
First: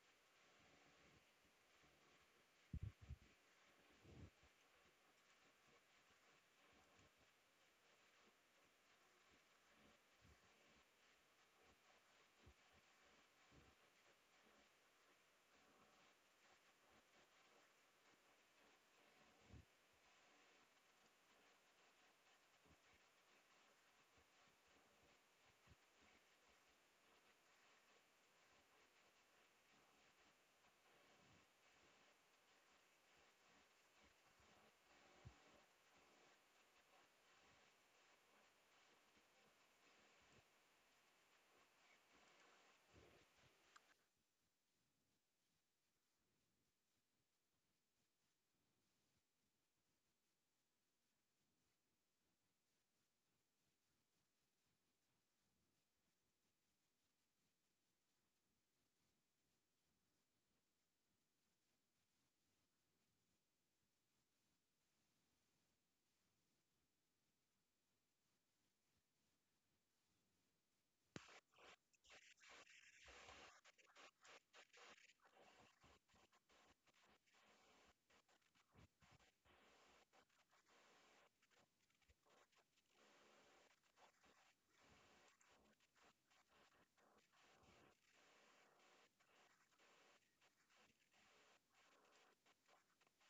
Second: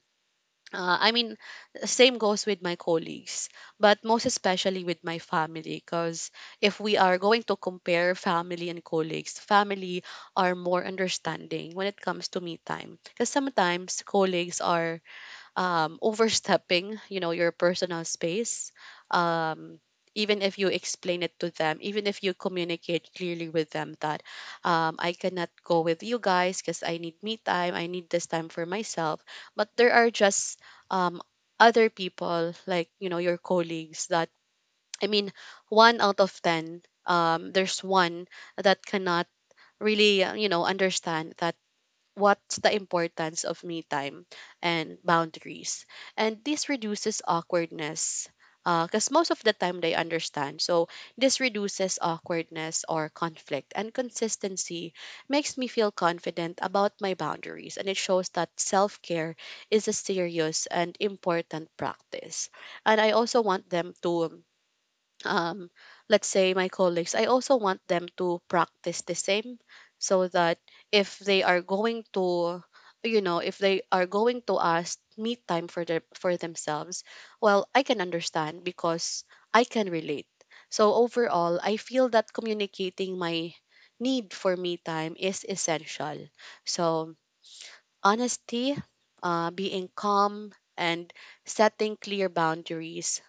A: uh, I mean, Same goes with my colleagues, but most especially with my family. Because if we are going to compare family and colleagues, family are more understanding when it comes to me time. Because sometimes colleagues are overstepping, you know, your personal space. Um, Even if you explain it to them, even if you communicate clearly with them that I cannot go with you guys because I need me time, I need this time for myself. But there are just um, other people, like, you know, your colleagues that, I mean, one out of 10, there's one that cannot really, you know, understand that what's the importance of me time and boundaries. And this reduces awkwardness because most of the time they understand. So this reduces awkwardness or conflict. And consistency makes me feel confident about my boundaries. And it shows that self care is a serious and important practice. And I also want them to, um, let's say my colleagues, I also want them to practice the same so that if they are going to, you know, if they are going to ask me time for their for themselves, well, I can understand because I can relate. So overall, I feel that communicating my need for me time is essential. So honesty, being calm, and setting clear boundaries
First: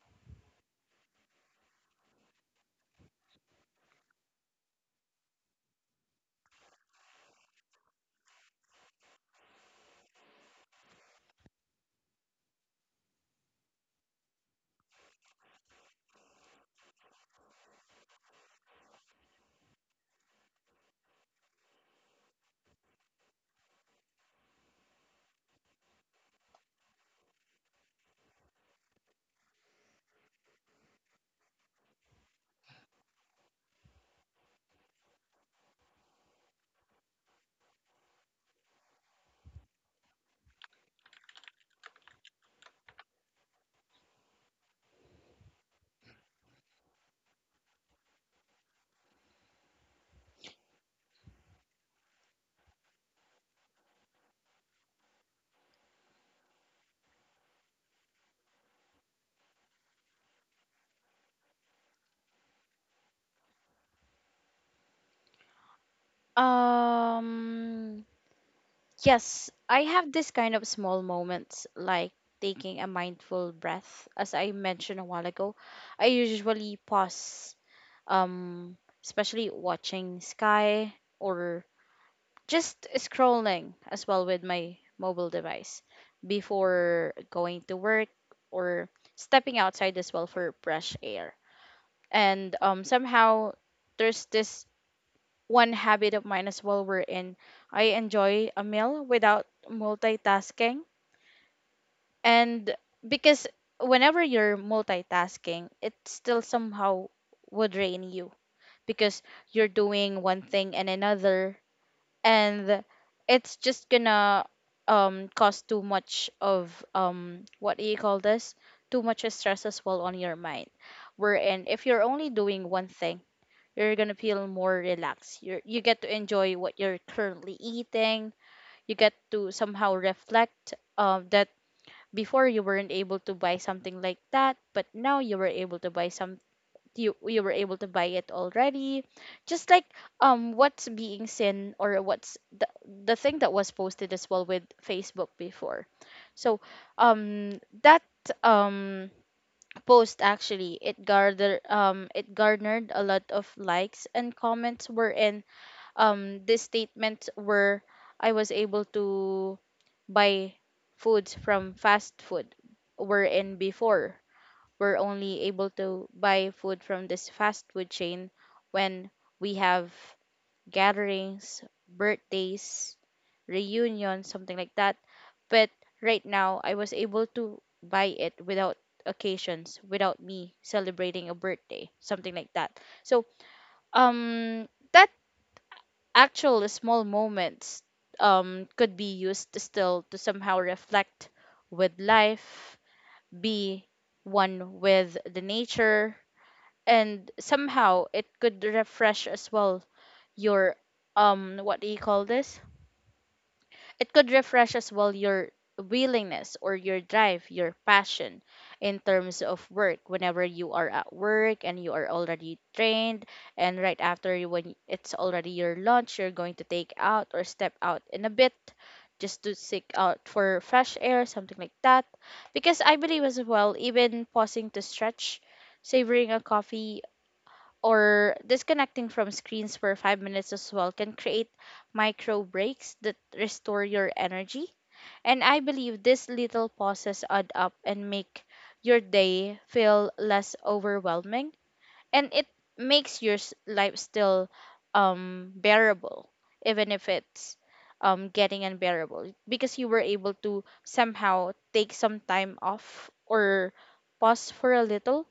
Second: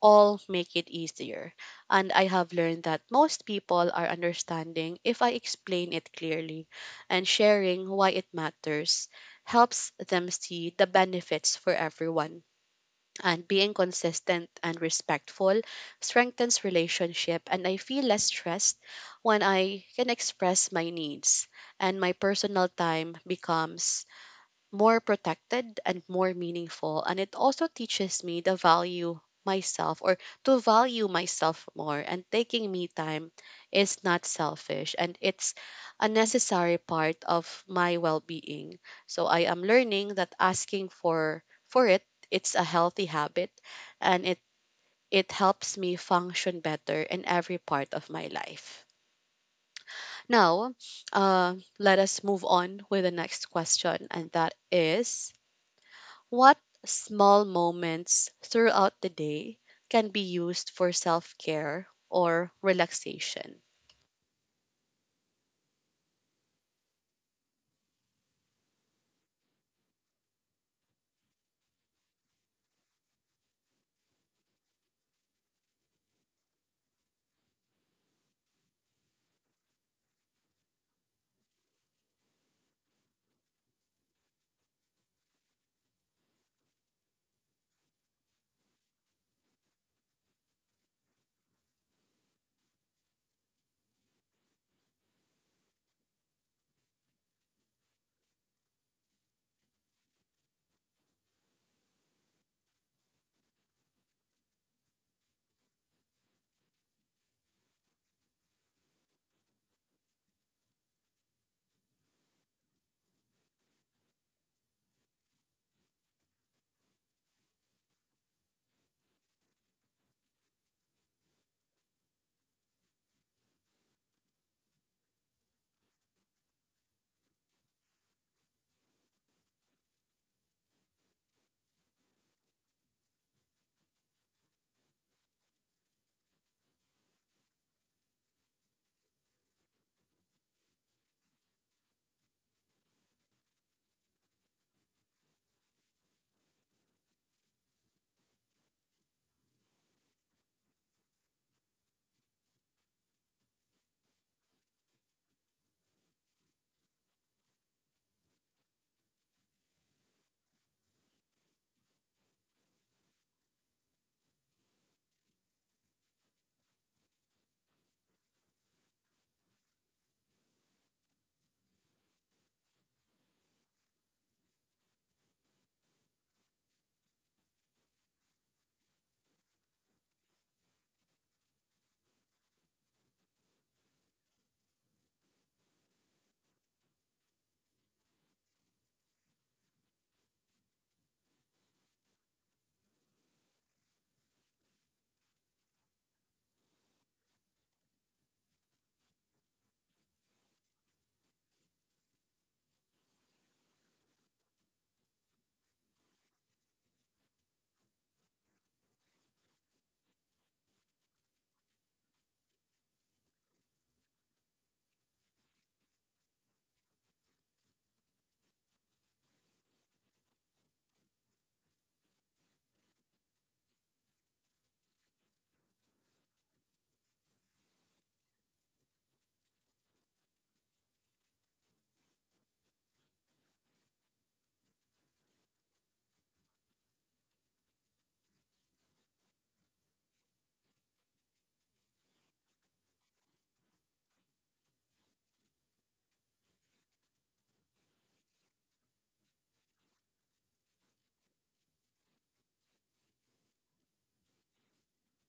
A: all make it easier. And I have learned that most people are understanding if I explain it clearly, and sharing why it matters helps them see the benefits for everyone. And being consistent and respectful strengthens relationship, and I feel less stressed when I can express my needs, and my personal time becomes more protected and more meaningful. And it also teaches me to value myself or to value myself more. And taking me time is not selfish and it's a necessary part of my well being. So I am learning that asking for it it's a healthy habit, and it helps me function better in every part of my life. Now, let us move on with the next question, and that is what small moments throughout the day can be used for self care or relaxation?
B: Um Yes, I have this kind of small moments like taking a mindful breath as I mentioned a while ago. I usually pause um especially watching sky, or just scrolling as well with my mobile device before going to work, or stepping outside as well for fresh air. And somehow there's this one habit of mine as well wherein I enjoy a meal without multitasking. And because whenever you're multitasking, it still somehow would drain you, because you're doing one thing and another, and it's just gonna cause too much of what do you call this? Too much stress as well on your mind. Wherein if you're only doing one thing, you're gonna feel more relaxed. You get to enjoy what you're currently eating. You get to somehow reflect that before you weren't able to buy something like that, but now you were able to buy some, you were able to buy it already. Just like what's being seen, or what's the thing that was posted as well with Facebook before. So that um post, actually it garnered a lot of likes and comments, wherein this statement were I was able to buy foods from fast food, wherein before we're only able to buy food from this fast food chain when we have gatherings, birthdays, reunions, something like that. But right now, I was able to buy it without occasions, without me celebrating a birthday, something like that. So, um, that actual small moments could be used to still to somehow reflect with life, be one with the nature, and somehow it could refresh as well your what do you call this. It could refresh as well your willingness or your drive, your passion in terms of work whenever you are at work and you are already trained, and right after you, when it's already your lunch, you're going to take out or step out in a bit just to seek out for fresh air, something like that. Because I believe as well even pausing to stretch, savoring a coffee, or disconnecting from screens for 5 minutes as well can create micro breaks that restore your energy. And I believe these little pauses add up and make your day feel less overwhelming, and it makes your life still bearable, even if it's getting unbearable, because you were able to somehow take some time off or pause for a little.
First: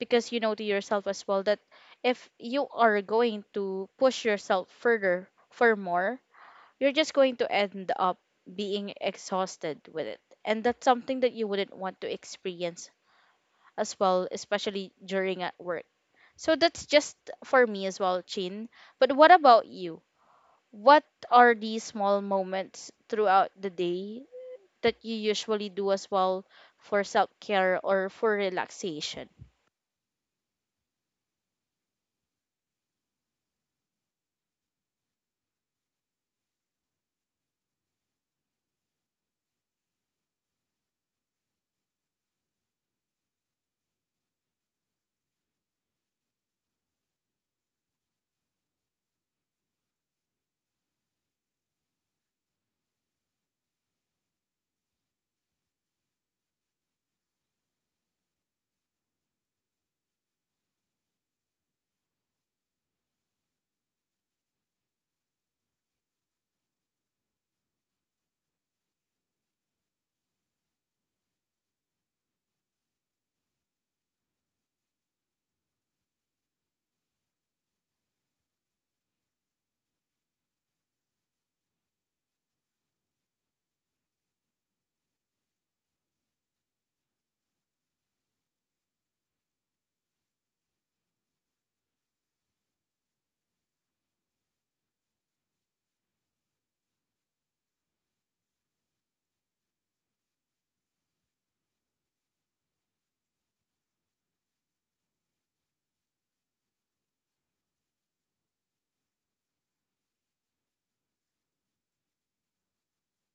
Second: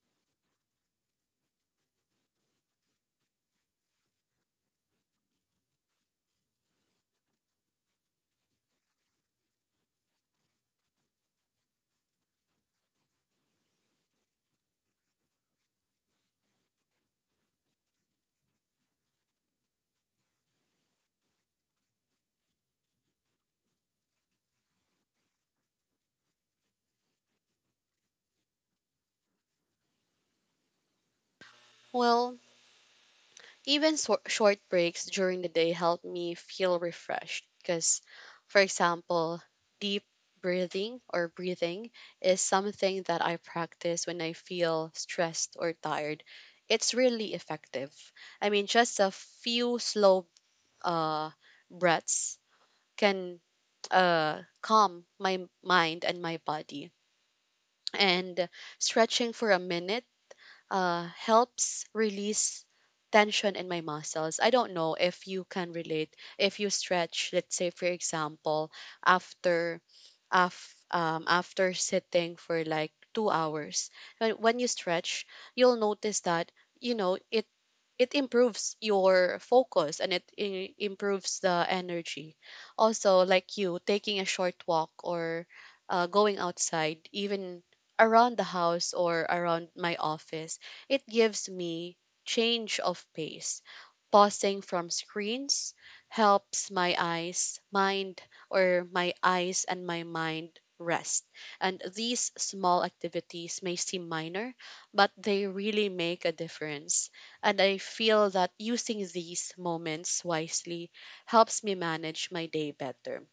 B: Because you know to yourself as well that if you are going to push yourself further for more, you're just going to end up being exhausted with it, and that's something that you wouldn't want to experience as well, especially during at work. So that's just for me as well, Chin. But what about you? What are these small moments throughout the day that you usually do as well for self care or for relaxation?
A: Well, even short breaks during the day help me feel refreshed because, for example, deep breathing or breathing is something that I practice when I feel stressed or tired. It's really effective. I mean, just a few slow uh, breaths can calm my mind and my body. And stretching for a minute helps release tension in my muscles. I don't know if you can relate. If you stretch, let's say for example, after after sitting for like two hours, when you stretch, you'll notice that you know it improves your focus and it improves the energy. Also, like you, taking a short walk or going outside, even around the house or around my office, it gives me change of pace. Pausing from screens helps my eyes and my mind rest. And these small activities may seem minor, but they really make a difference. And I feel that using these moments wisely helps me manage my day better.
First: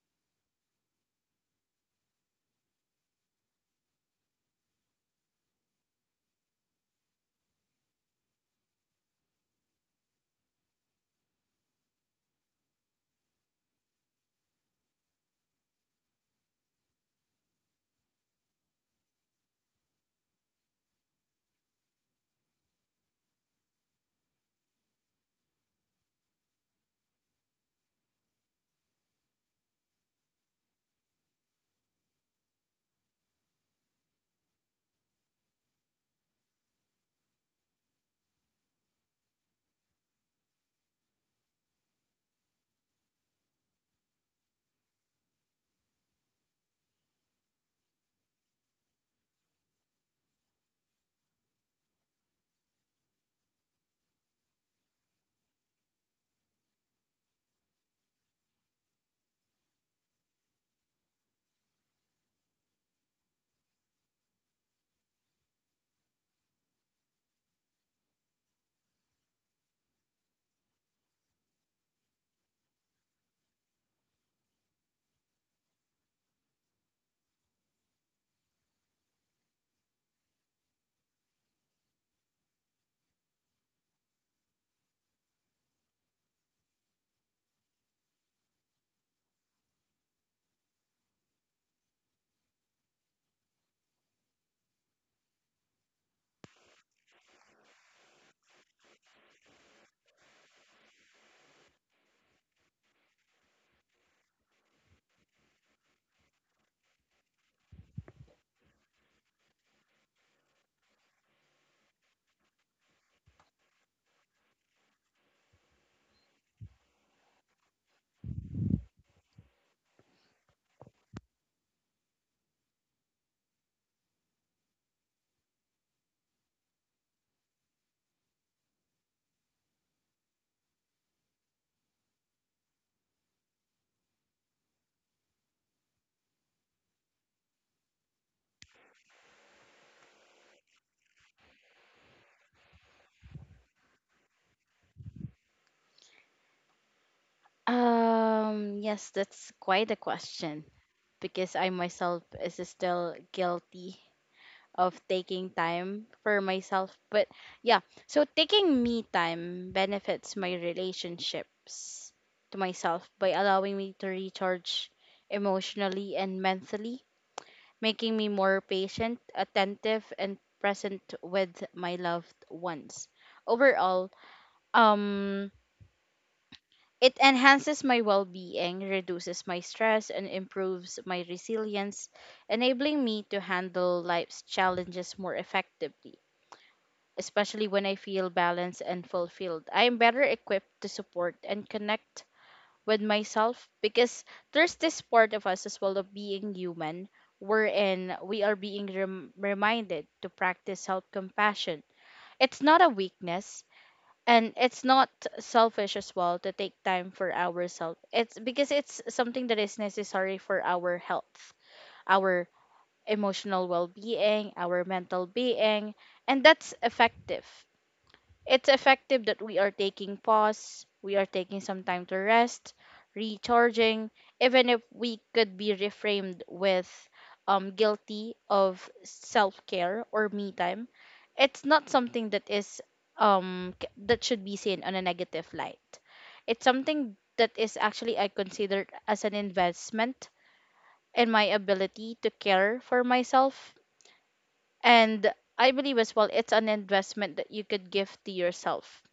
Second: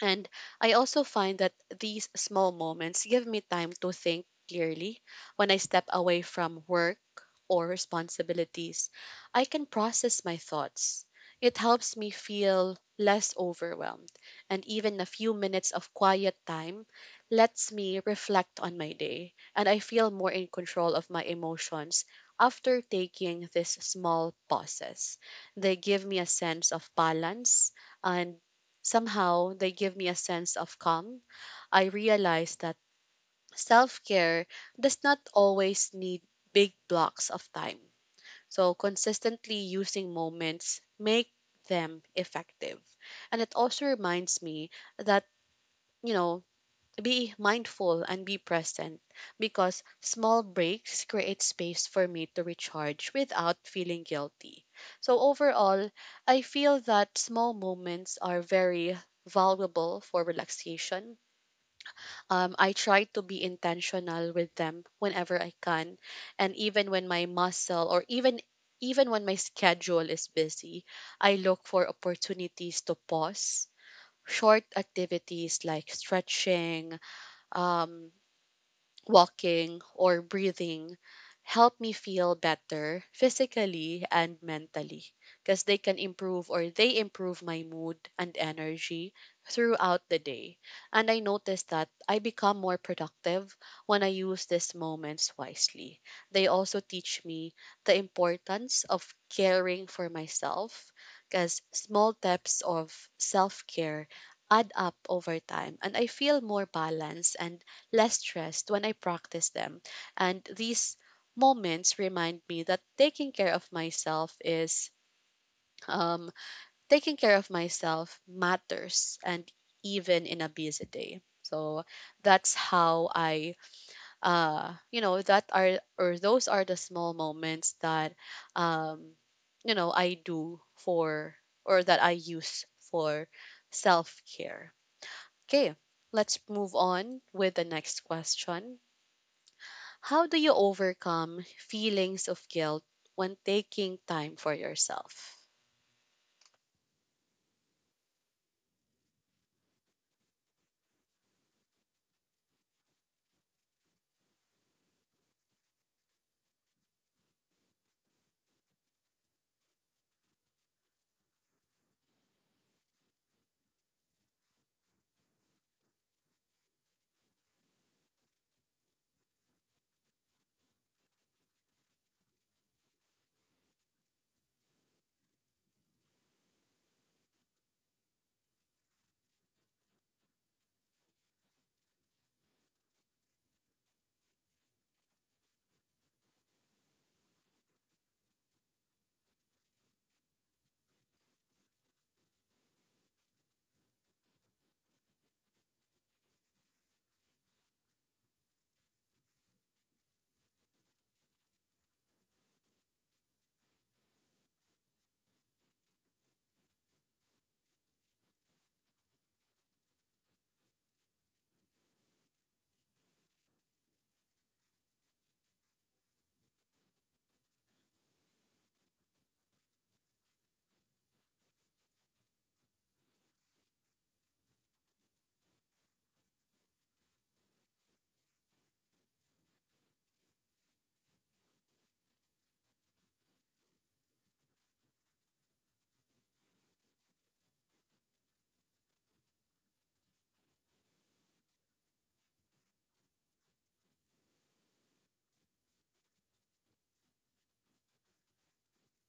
A: And I also find that these small moments give me time to think clearly. When I step away from work or responsibilities, I can process my thoughts. It helps me feel less overwhelmed, and even a few minutes of quiet time lets me reflect on my day, and I feel more in control of my emotions after taking these small pauses. They give me a sense of balance and somehow, they give me a sense of calm. I realize that self care does not always need big blocks of time. So, consistently using moments make them effective. And it also reminds me that, you know, be mindful and be present because small breaks create space for me to recharge without feeling guilty. So, overall, I feel that small moments are very valuable for relaxation. I try to be intentional with them whenever I can, and even when my schedule is busy, I look for opportunities to pause. Short activities like stretching, um, walking, or breathing help me feel better physically and mentally because they improve my mood and energy throughout the day. And I noticed that I become more productive when I use these moments wisely. They also teach me the importance of caring for myself because small steps of self care add up over time, and I feel more balanced and less stressed when I practice them. And these moments remind me that um taking care of myself matters, and even in a busy day. So that's how I you know that are or those are the small moments that um I do for or that I use for self-care. Okay, let's move on with the next question. How do you overcome feelings of guilt when taking time for yourself?
B: Yes, that's quite a question because I myself is still guilty of taking time for myself. But yeah, so taking me time benefits my relationships to myself by allowing me to recharge emotionally and mentally, making me more patient, attentive, and present with my loved ones. Overall, um, it enhances my well being, reduces my stress, and improves my resilience, enabling me to handle life's challenges more effectively, especially when I feel balanced and fulfilled. I am better equipped to support and connect with myself because there's this part of us as well of being human wherein we are being reminded to practice self compassion. It's not a weakness, and it's not selfish as well to take time for ourselves. It's because it's something that is necessary for our health, our emotional well being, our mental being, and that's effective, it's effective that we are taking pause, we are taking some time to rest, recharging, even if we could be reframed with guilty of self care or me time. It's not something that is that should be seen on a negative light. It's something that is actually I consider as an investment in my ability to care for myself, and I believe as well it's an investment that you could give to yourself,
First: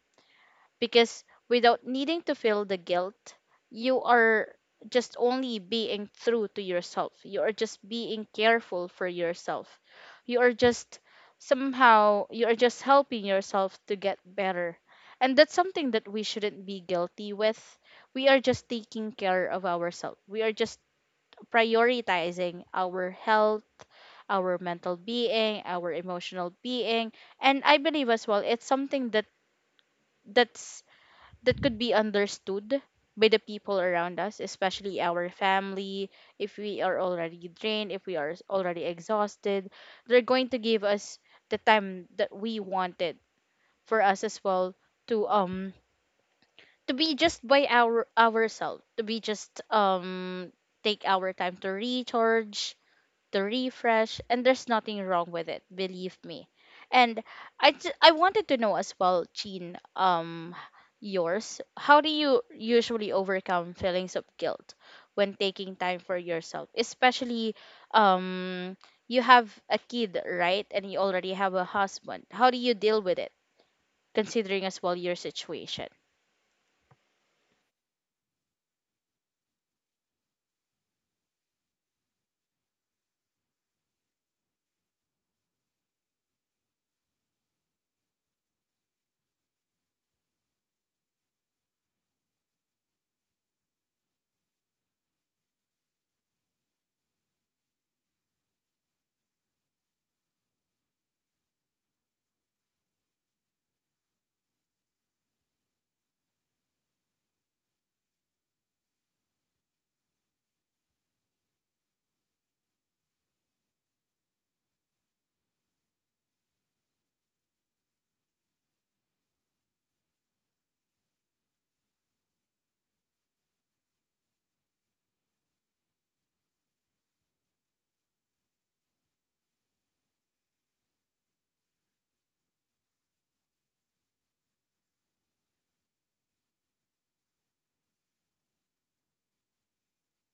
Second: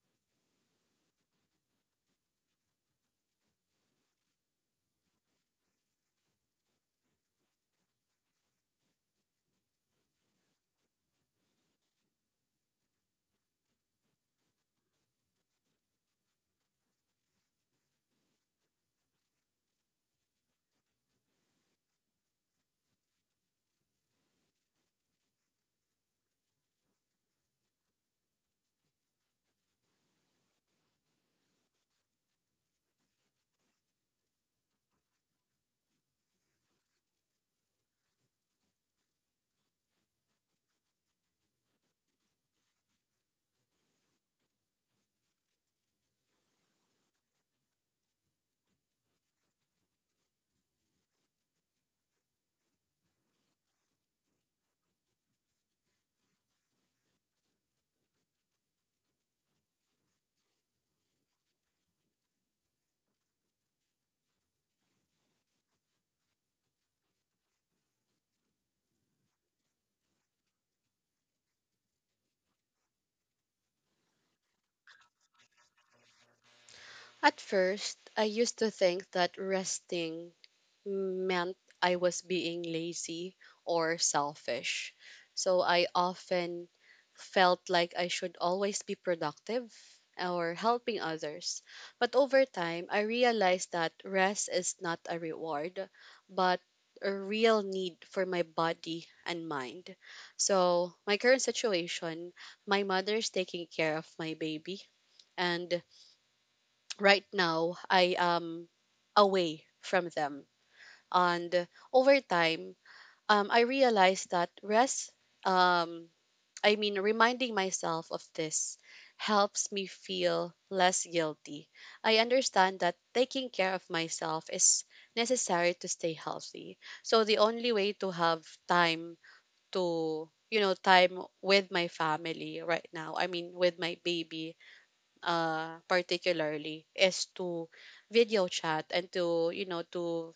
B: because without needing to feel the guilt, you are just only being true to yourself. You are just being careful for yourself. You are just somehow you are just helping yourself to get better. And that's something that we shouldn't be guilty with. We are just taking care of ourselves. We are just prioritizing our health, our mental being, our emotional being. And I believe as well it's something that that's that could be understood by the people around us, especially our family. If we are already drained, if we are already exhausted, they're going to give us the time that we wanted for us as well to um to be just by our ourselves, to be just take our time to recharge, the refresh, and there's nothing wrong with it, believe me. And I wanted to know as well, Jean, yours. How do you usually overcome feelings of guilt when taking time for yourself, especially um you have a kid, right? And you already have a husband. How do you deal with it, considering as well your situation?
A: At first, I used to think that resting meant I was being lazy or selfish. So I often felt like I should always be productive or helping others. But over time, I realized that rest is not a reward, but a real need for my body and mind. So, my current situation, my mother is taking care of my baby, and right now I am away from them, and over time, I realized that rest, um, I mean, reminding myself of this helps me feel less guilty. I understand that taking care of myself is necessary to stay healthy. So the only way to have time to, you know, time with my family right now, I mean, with my baby, particularly, is to video chat and to, you know, to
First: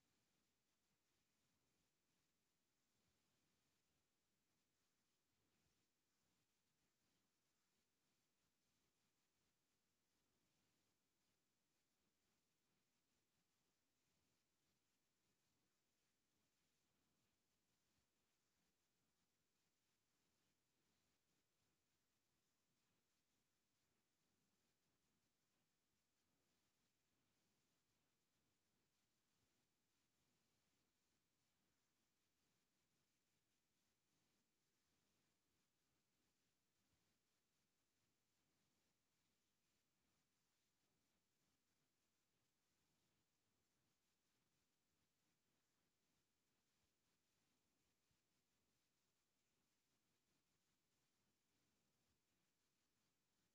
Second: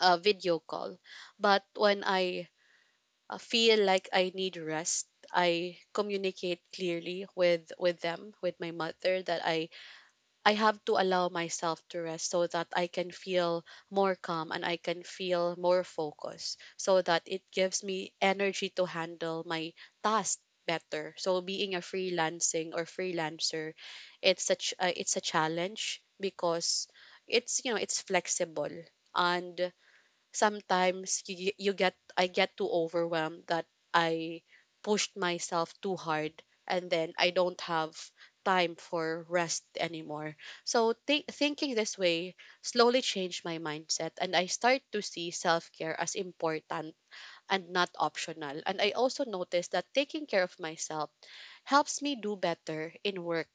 A: video call. But when I feel like I need rest, I communicate clearly with them, with my mother, that I have to allow myself to rest so that I can feel more calm and I can feel more focused, so that it gives me energy to handle my task better. So being a freelancing or freelancer, it's a challenge because it's, you know, it's flexible, and sometimes you, you get I get too overwhelmed that I pushed myself too hard and then I don't have time for rest anymore. So thinking this way slowly changed my mindset, and I start to see self-care as important and not optional. And I also noticed that taking care of myself helps me do better in work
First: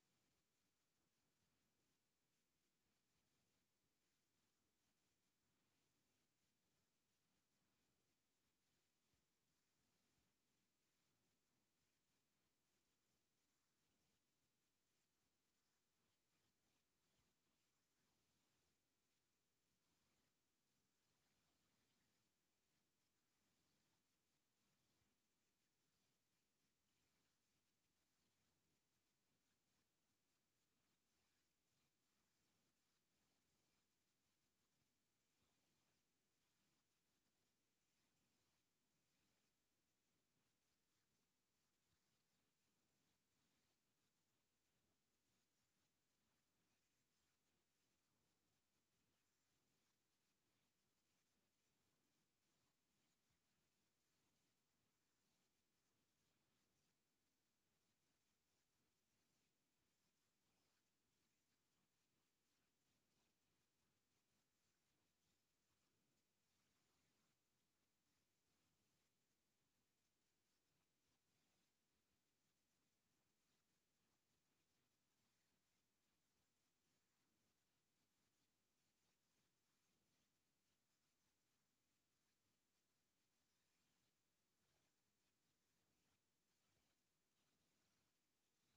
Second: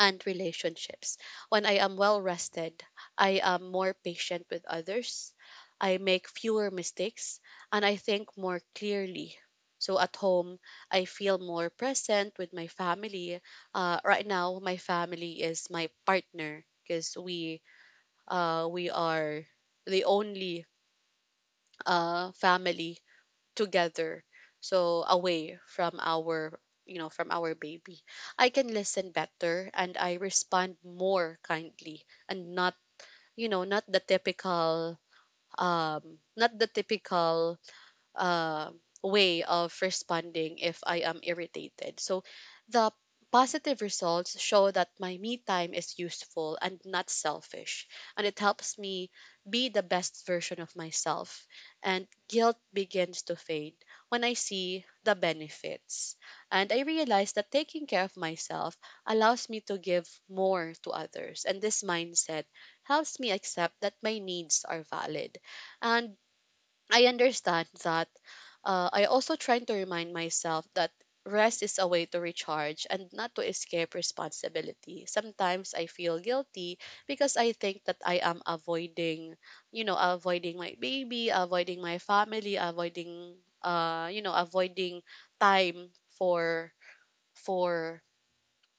A: and relationships. When I am well rested, I am more patient with others, I make fewer mistakes, and I think more clearly. So at home, I feel more present with my family. Right now, my family is my partner because we are the only family together, so away from our, you know, from our baby, I can listen better and I respond more kindly, and not, you know, not the typical um not the typical uh, way of responding if I am irritated. So the positive results show that my me time is useful and not selfish, and it helps me be the best version of myself. And guilt begins to fade when I see the benefits. And I realize that taking care of myself allows me to give more to others, and this mindset helps me accept that my needs are valid. And I understand that. I also try to remind myself that rest is a way to recharge and not to escape responsibility. Sometimes I feel guilty because I think that I am avoiding, you know, avoiding my baby, avoiding my family, avoiding, you know, avoiding time for for,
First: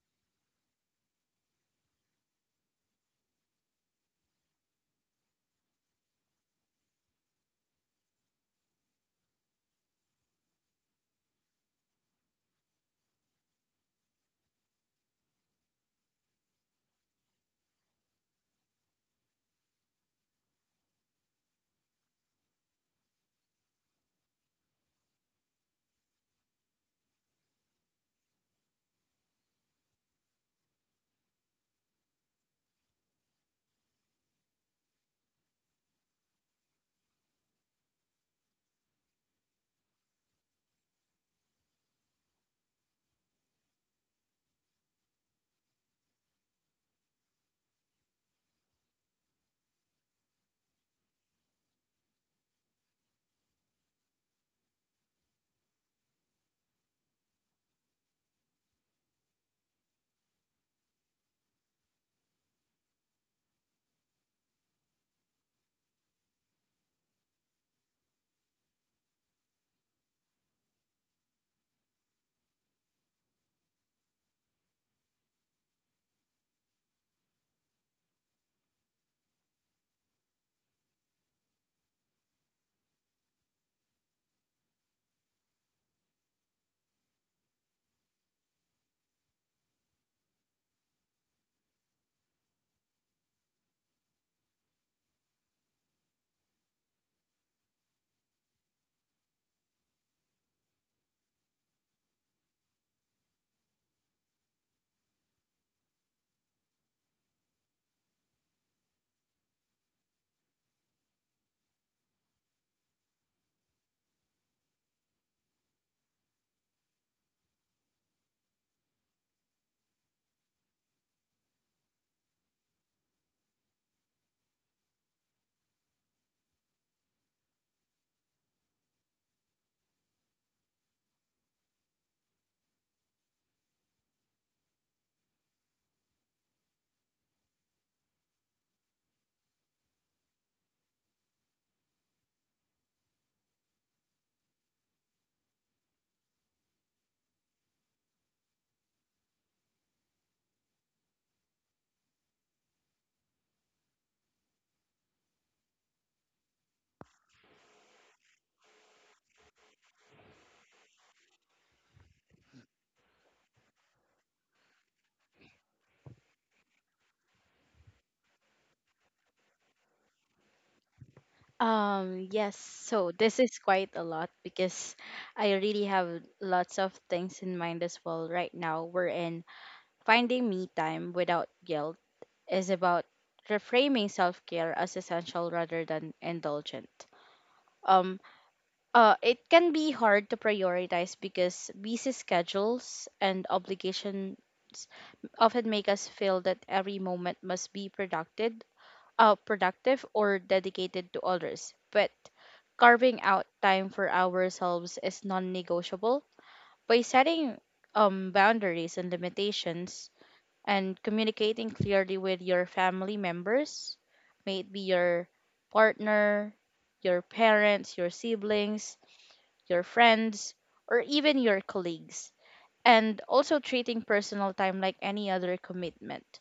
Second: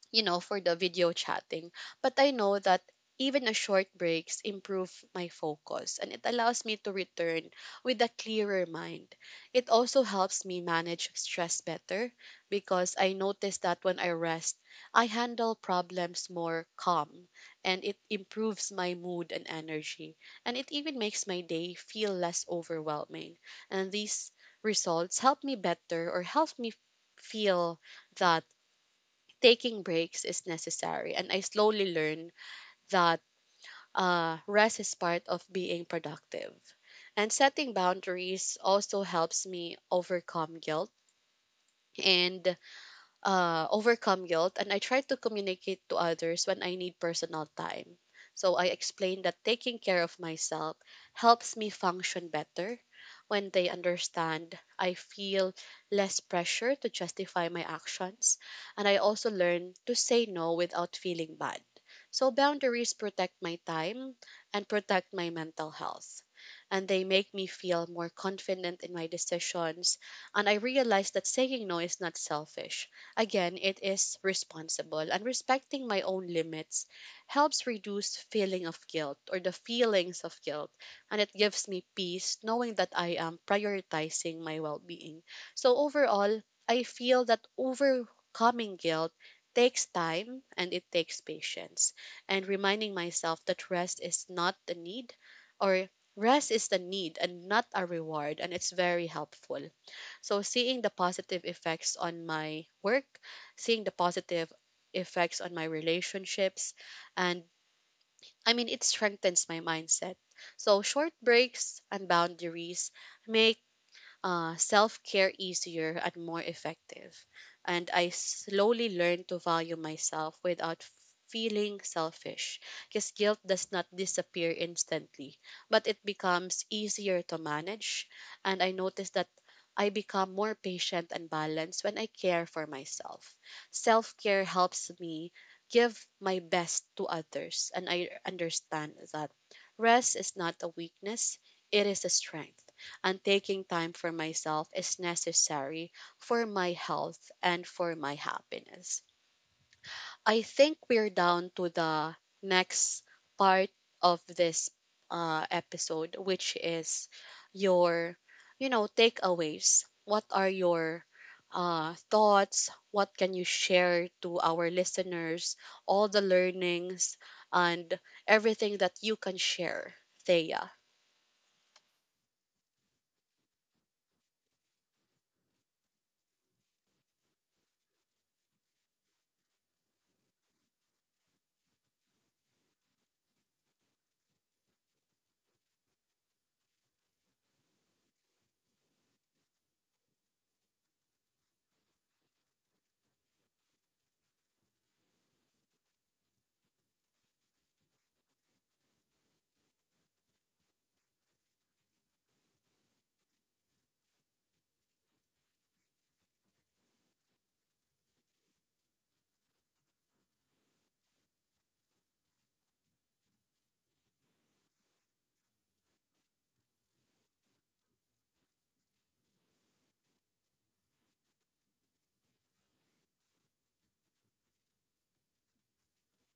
A: you know, for the video chatting. But I know that even a short breaks improve my focus and it allows me to return with a clearer mind. It also helps me manage stress better because I notice that when I rest, I handle problems more calm, and it improves my mood and energy, and it even makes my day feel less overwhelming. And these results help me feel that taking breaks is necessary, and I slowly learned that rest is part of being productive. And setting boundaries also helps me overcome guilt and overcome guilt, and I try to communicate to others when I need personal time. So I explain that taking care of myself helps me function better. When they understand, I feel less pressure to justify my actions, and I also learn to say no without feeling bad. So boundaries protect my time and protect my mental health. And they make me feel more confident in my decisions, and I realize that saying no is not selfish. Again, it is responsible, and respecting my own limits helps reduce feeling of guilt or the feelings of guilt, and it gives me peace knowing that I am prioritizing my well-being. So overall, I feel that overcoming guilt takes time and it takes patience, and reminding myself that or rest is the need and not a reward, and it's very helpful. So seeing the positive effects on my work, seeing the positive effects on my relationships, and, I mean, it strengthens my mindset. So short breaks and boundaries make self care easier and more effective. And I slowly learned to value myself without feeling selfish, because guilt does not disappear instantly, but it becomes easier to manage. And I noticed that I become more patient and balanced when I care for myself. Self care helps me give my best to others, and I understand that rest is not a weakness, it is a strength, and taking time for myself is necessary for my health and for my happiness. I think we're down to the next part of this episode, which is your, you know, takeaways. What are your thoughts? What can you share to our listeners? All the learnings and everything that you can share, Thea.
B: Yes, so this is quite a lot because I really have lots of things in mind as well right now. We're in finding me time without guilt is about reframing self care as essential rather than indulgent. Um, it can be hard to prioritize because busy schedules and obligations often make us feel that every moment must be productive productive or dedicated to others, but carving out time for ourselves is non-negotiable. By setting boundaries and limitations and communicating clearly with your family members, may it be your partner, your parents, your siblings, your friends, or even your colleagues, and also treating personal time like any other commitment,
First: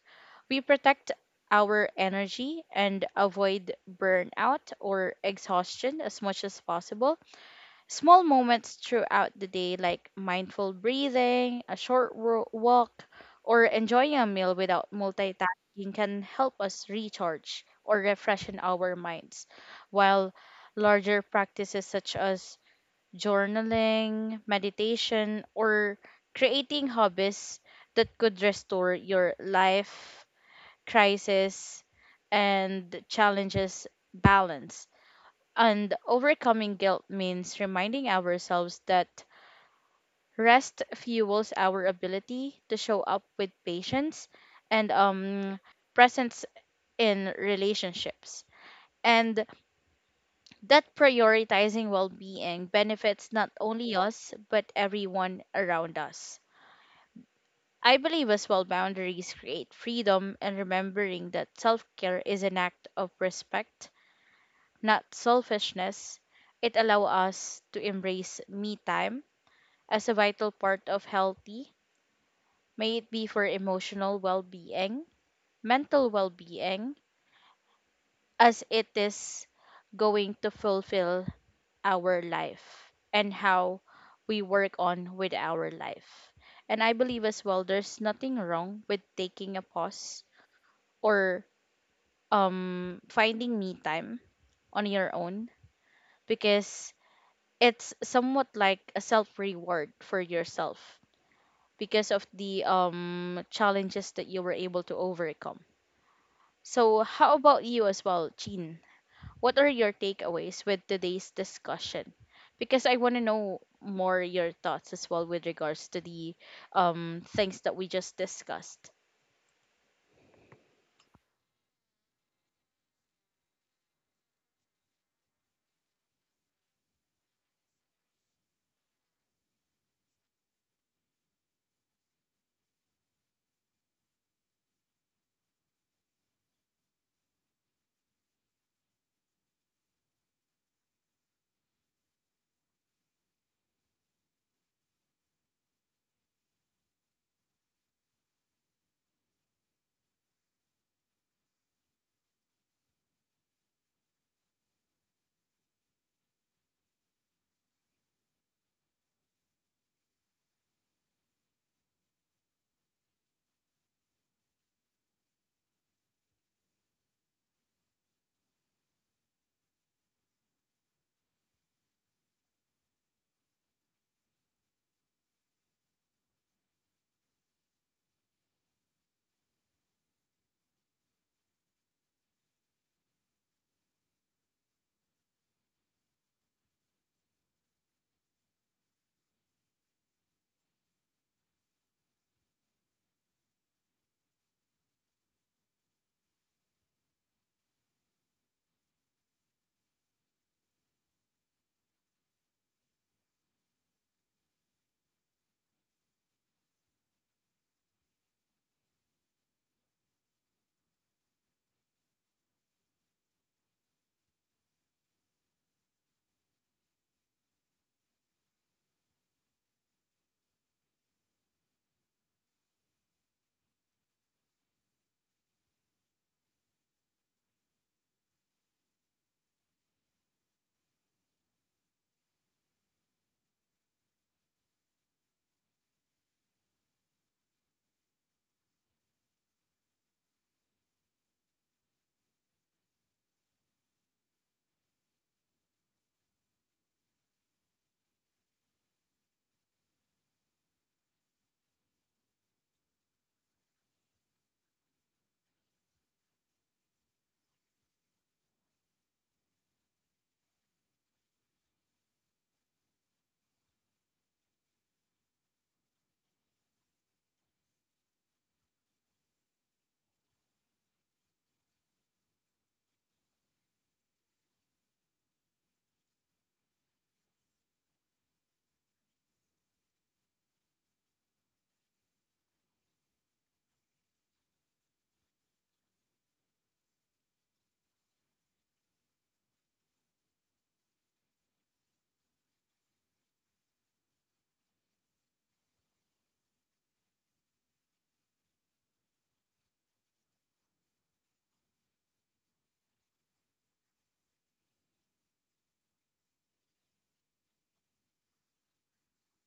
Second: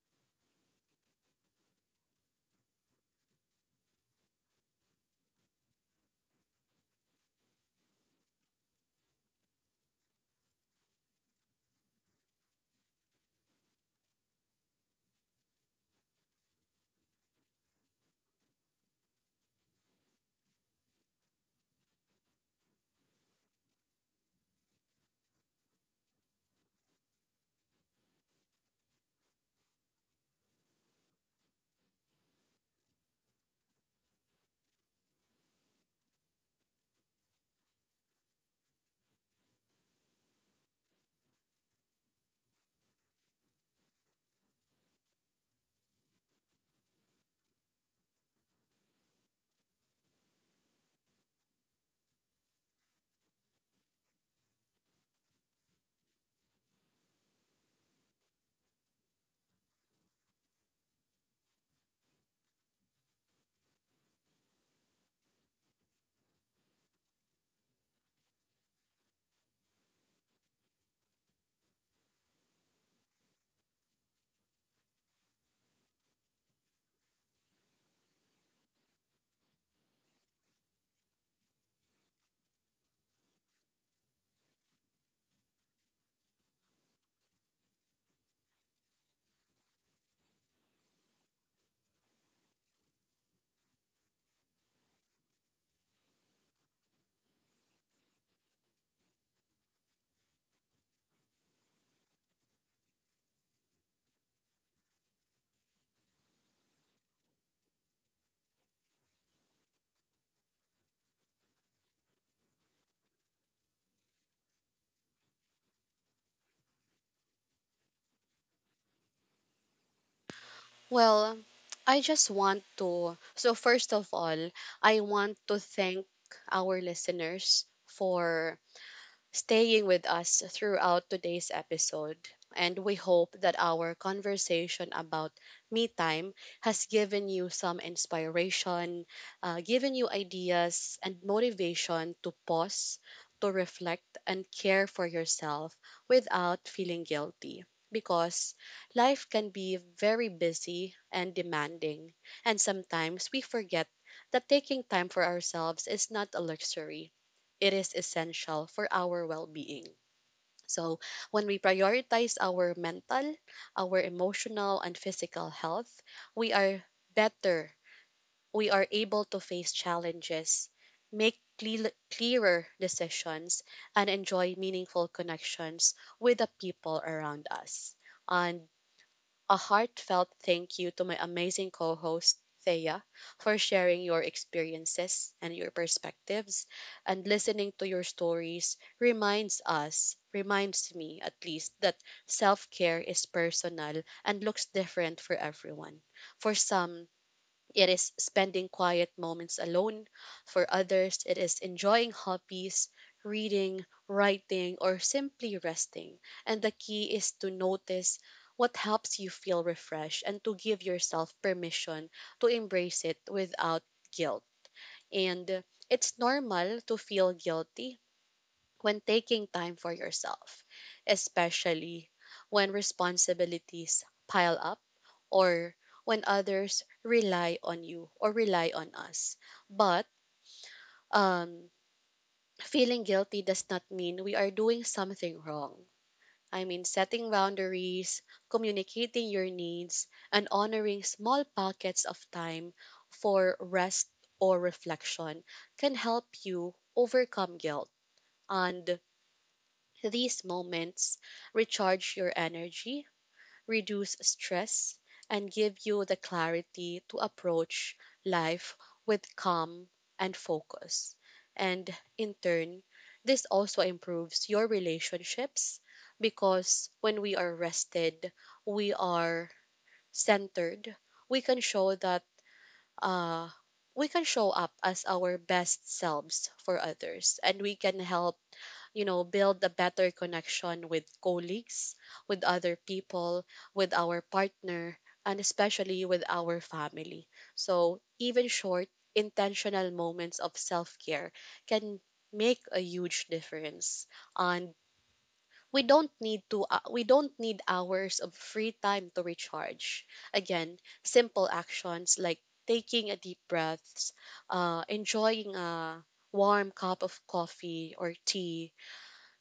B: we protect our energy and avoid burnout or exhaustion as much as possible. Small moments throughout the day, like mindful breathing, a short walk, or enjoying a meal without multitasking, can help us recharge or refreshen our minds, while larger practices such as journaling, meditation, or creating hobbies that could restore your life crisis and challenges balance. And overcoming guilt means reminding ourselves that rest fuels our ability to show up with patience and, presence in relationships. And that prioritizing well being benefits not only us, but everyone around us. I believe as well boundaries create freedom and remembering that self care is an act of respect, not selfishness. It allows us to embrace me time as a vital part of healthy, may it be for emotional well being, mental well being, as it is going to fulfill our life and how we work on with our life. And I believe as well there's nothing wrong with taking a pause or finding me time on your own because it's somewhat like a self reward for yourself because of the challenges that you were able to overcome. So how about you as well, Chin? What are your takeaways with today's discussion? Because I want to know more your thoughts as well with regards to the things that we just discussed.
A: Well, I just want to. So, first of all, I want to thank our listeners for staying with us throughout today's episode. And we hope that our conversation about me time has given you some inspiration, given you ideas and motivation to pause, to reflect, and care for yourself without feeling guilty. Because life can be very busy and demanding, and sometimes we forget that taking time for ourselves is not a luxury, it is essential for our well being. So, when we prioritize our mental, our emotional, and physical health, we are better. We are able to face challenges, make cle- clearer decisions, and enjoy meaningful connections with the people around us. And a heartfelt thank you to my amazing co host, Thea, for sharing your experiences and your perspectives. And listening to your stories reminds us, reminds me at least, that self care is personal and looks different for everyone. For some, it is spending quiet moments alone. For others, it is enjoying hobbies, reading, writing, or simply resting. And the key is to notice what helps you feel refreshed, and to give yourself permission to embrace it without guilt. And it's normal to feel guilty when taking time for yourself, especially when responsibilities pile up, or when others rely on you or rely on us. But um, feeling guilty does not mean we are doing something wrong. I mean, setting boundaries, communicating your needs, and honoring small pockets of time for rest or reflection can help you overcome guilt, and these moments recharge your energy, reduce stress, and give you the clarity to approach life with calm and focus. And in turn, this also improves your relationships, because when we are rested, we are centered, we can show that uh we can show up as our best selves for others, and we can help, you know, build a better connection with colleagues, with other people, with our partner, and especially with our family. So, even short, intentional moments of self care can make a huge difference. And we don't need hours of free time to recharge. Again, simple actions like taking a deep breaths, enjoying a warm cup of coffee or tea,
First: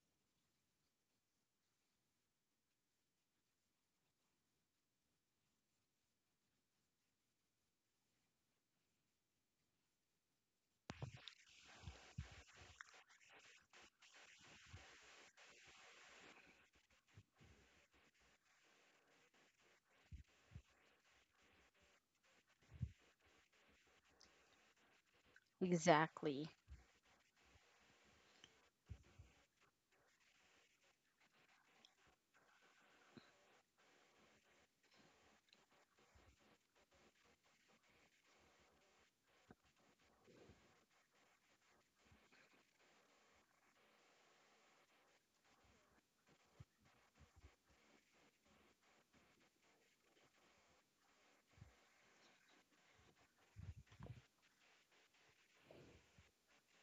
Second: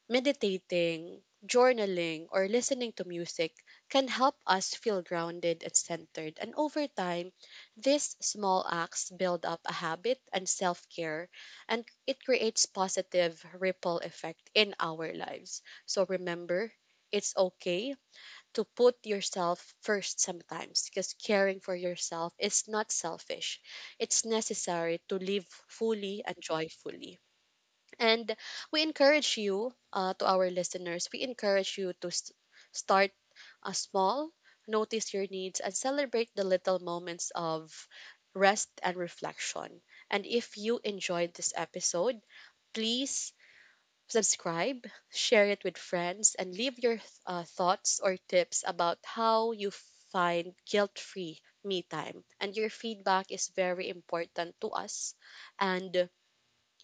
A: meditating, journaling, or listening to music can help us feel grounded and centered. And over time, these small acts build up a habit and self care, and it creates positive ripple effect in our lives. So remember, it's okay to put yourself first sometimes, because caring for yourself is not selfish. It's necessary to live fully and
B: Exactly.
A: joyfully. And we encourage you, to our listeners, we encourage you to s start a small, notice your needs, and celebrate the little moments of rest and reflection. And if you enjoyed this episode, please subscribe, share it with friends, and leave your thoughts or tips about how you find guilt free me time. And your feedback is very important to us. And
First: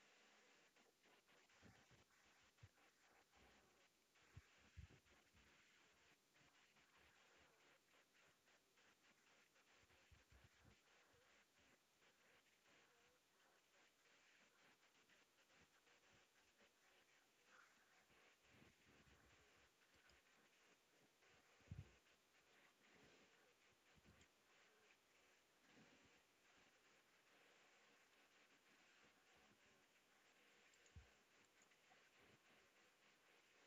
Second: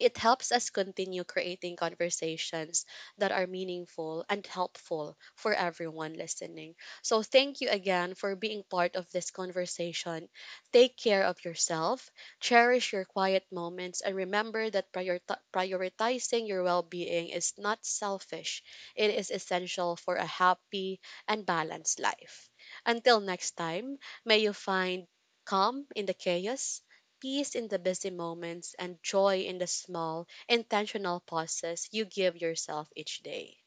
A: it helps us continue creating conversations that are meaningful and helpful for everyone listening. So, thank you again for being part of this conversation. Take care of yourself, cherish your quiet moments, and remember that prioritizing your well being is not selfish, it is essential for a happy and balanced life. Until next time, may you find calm in the chaos, peace in the busy moments, and joy in the small, intentional pauses you give yourself each day.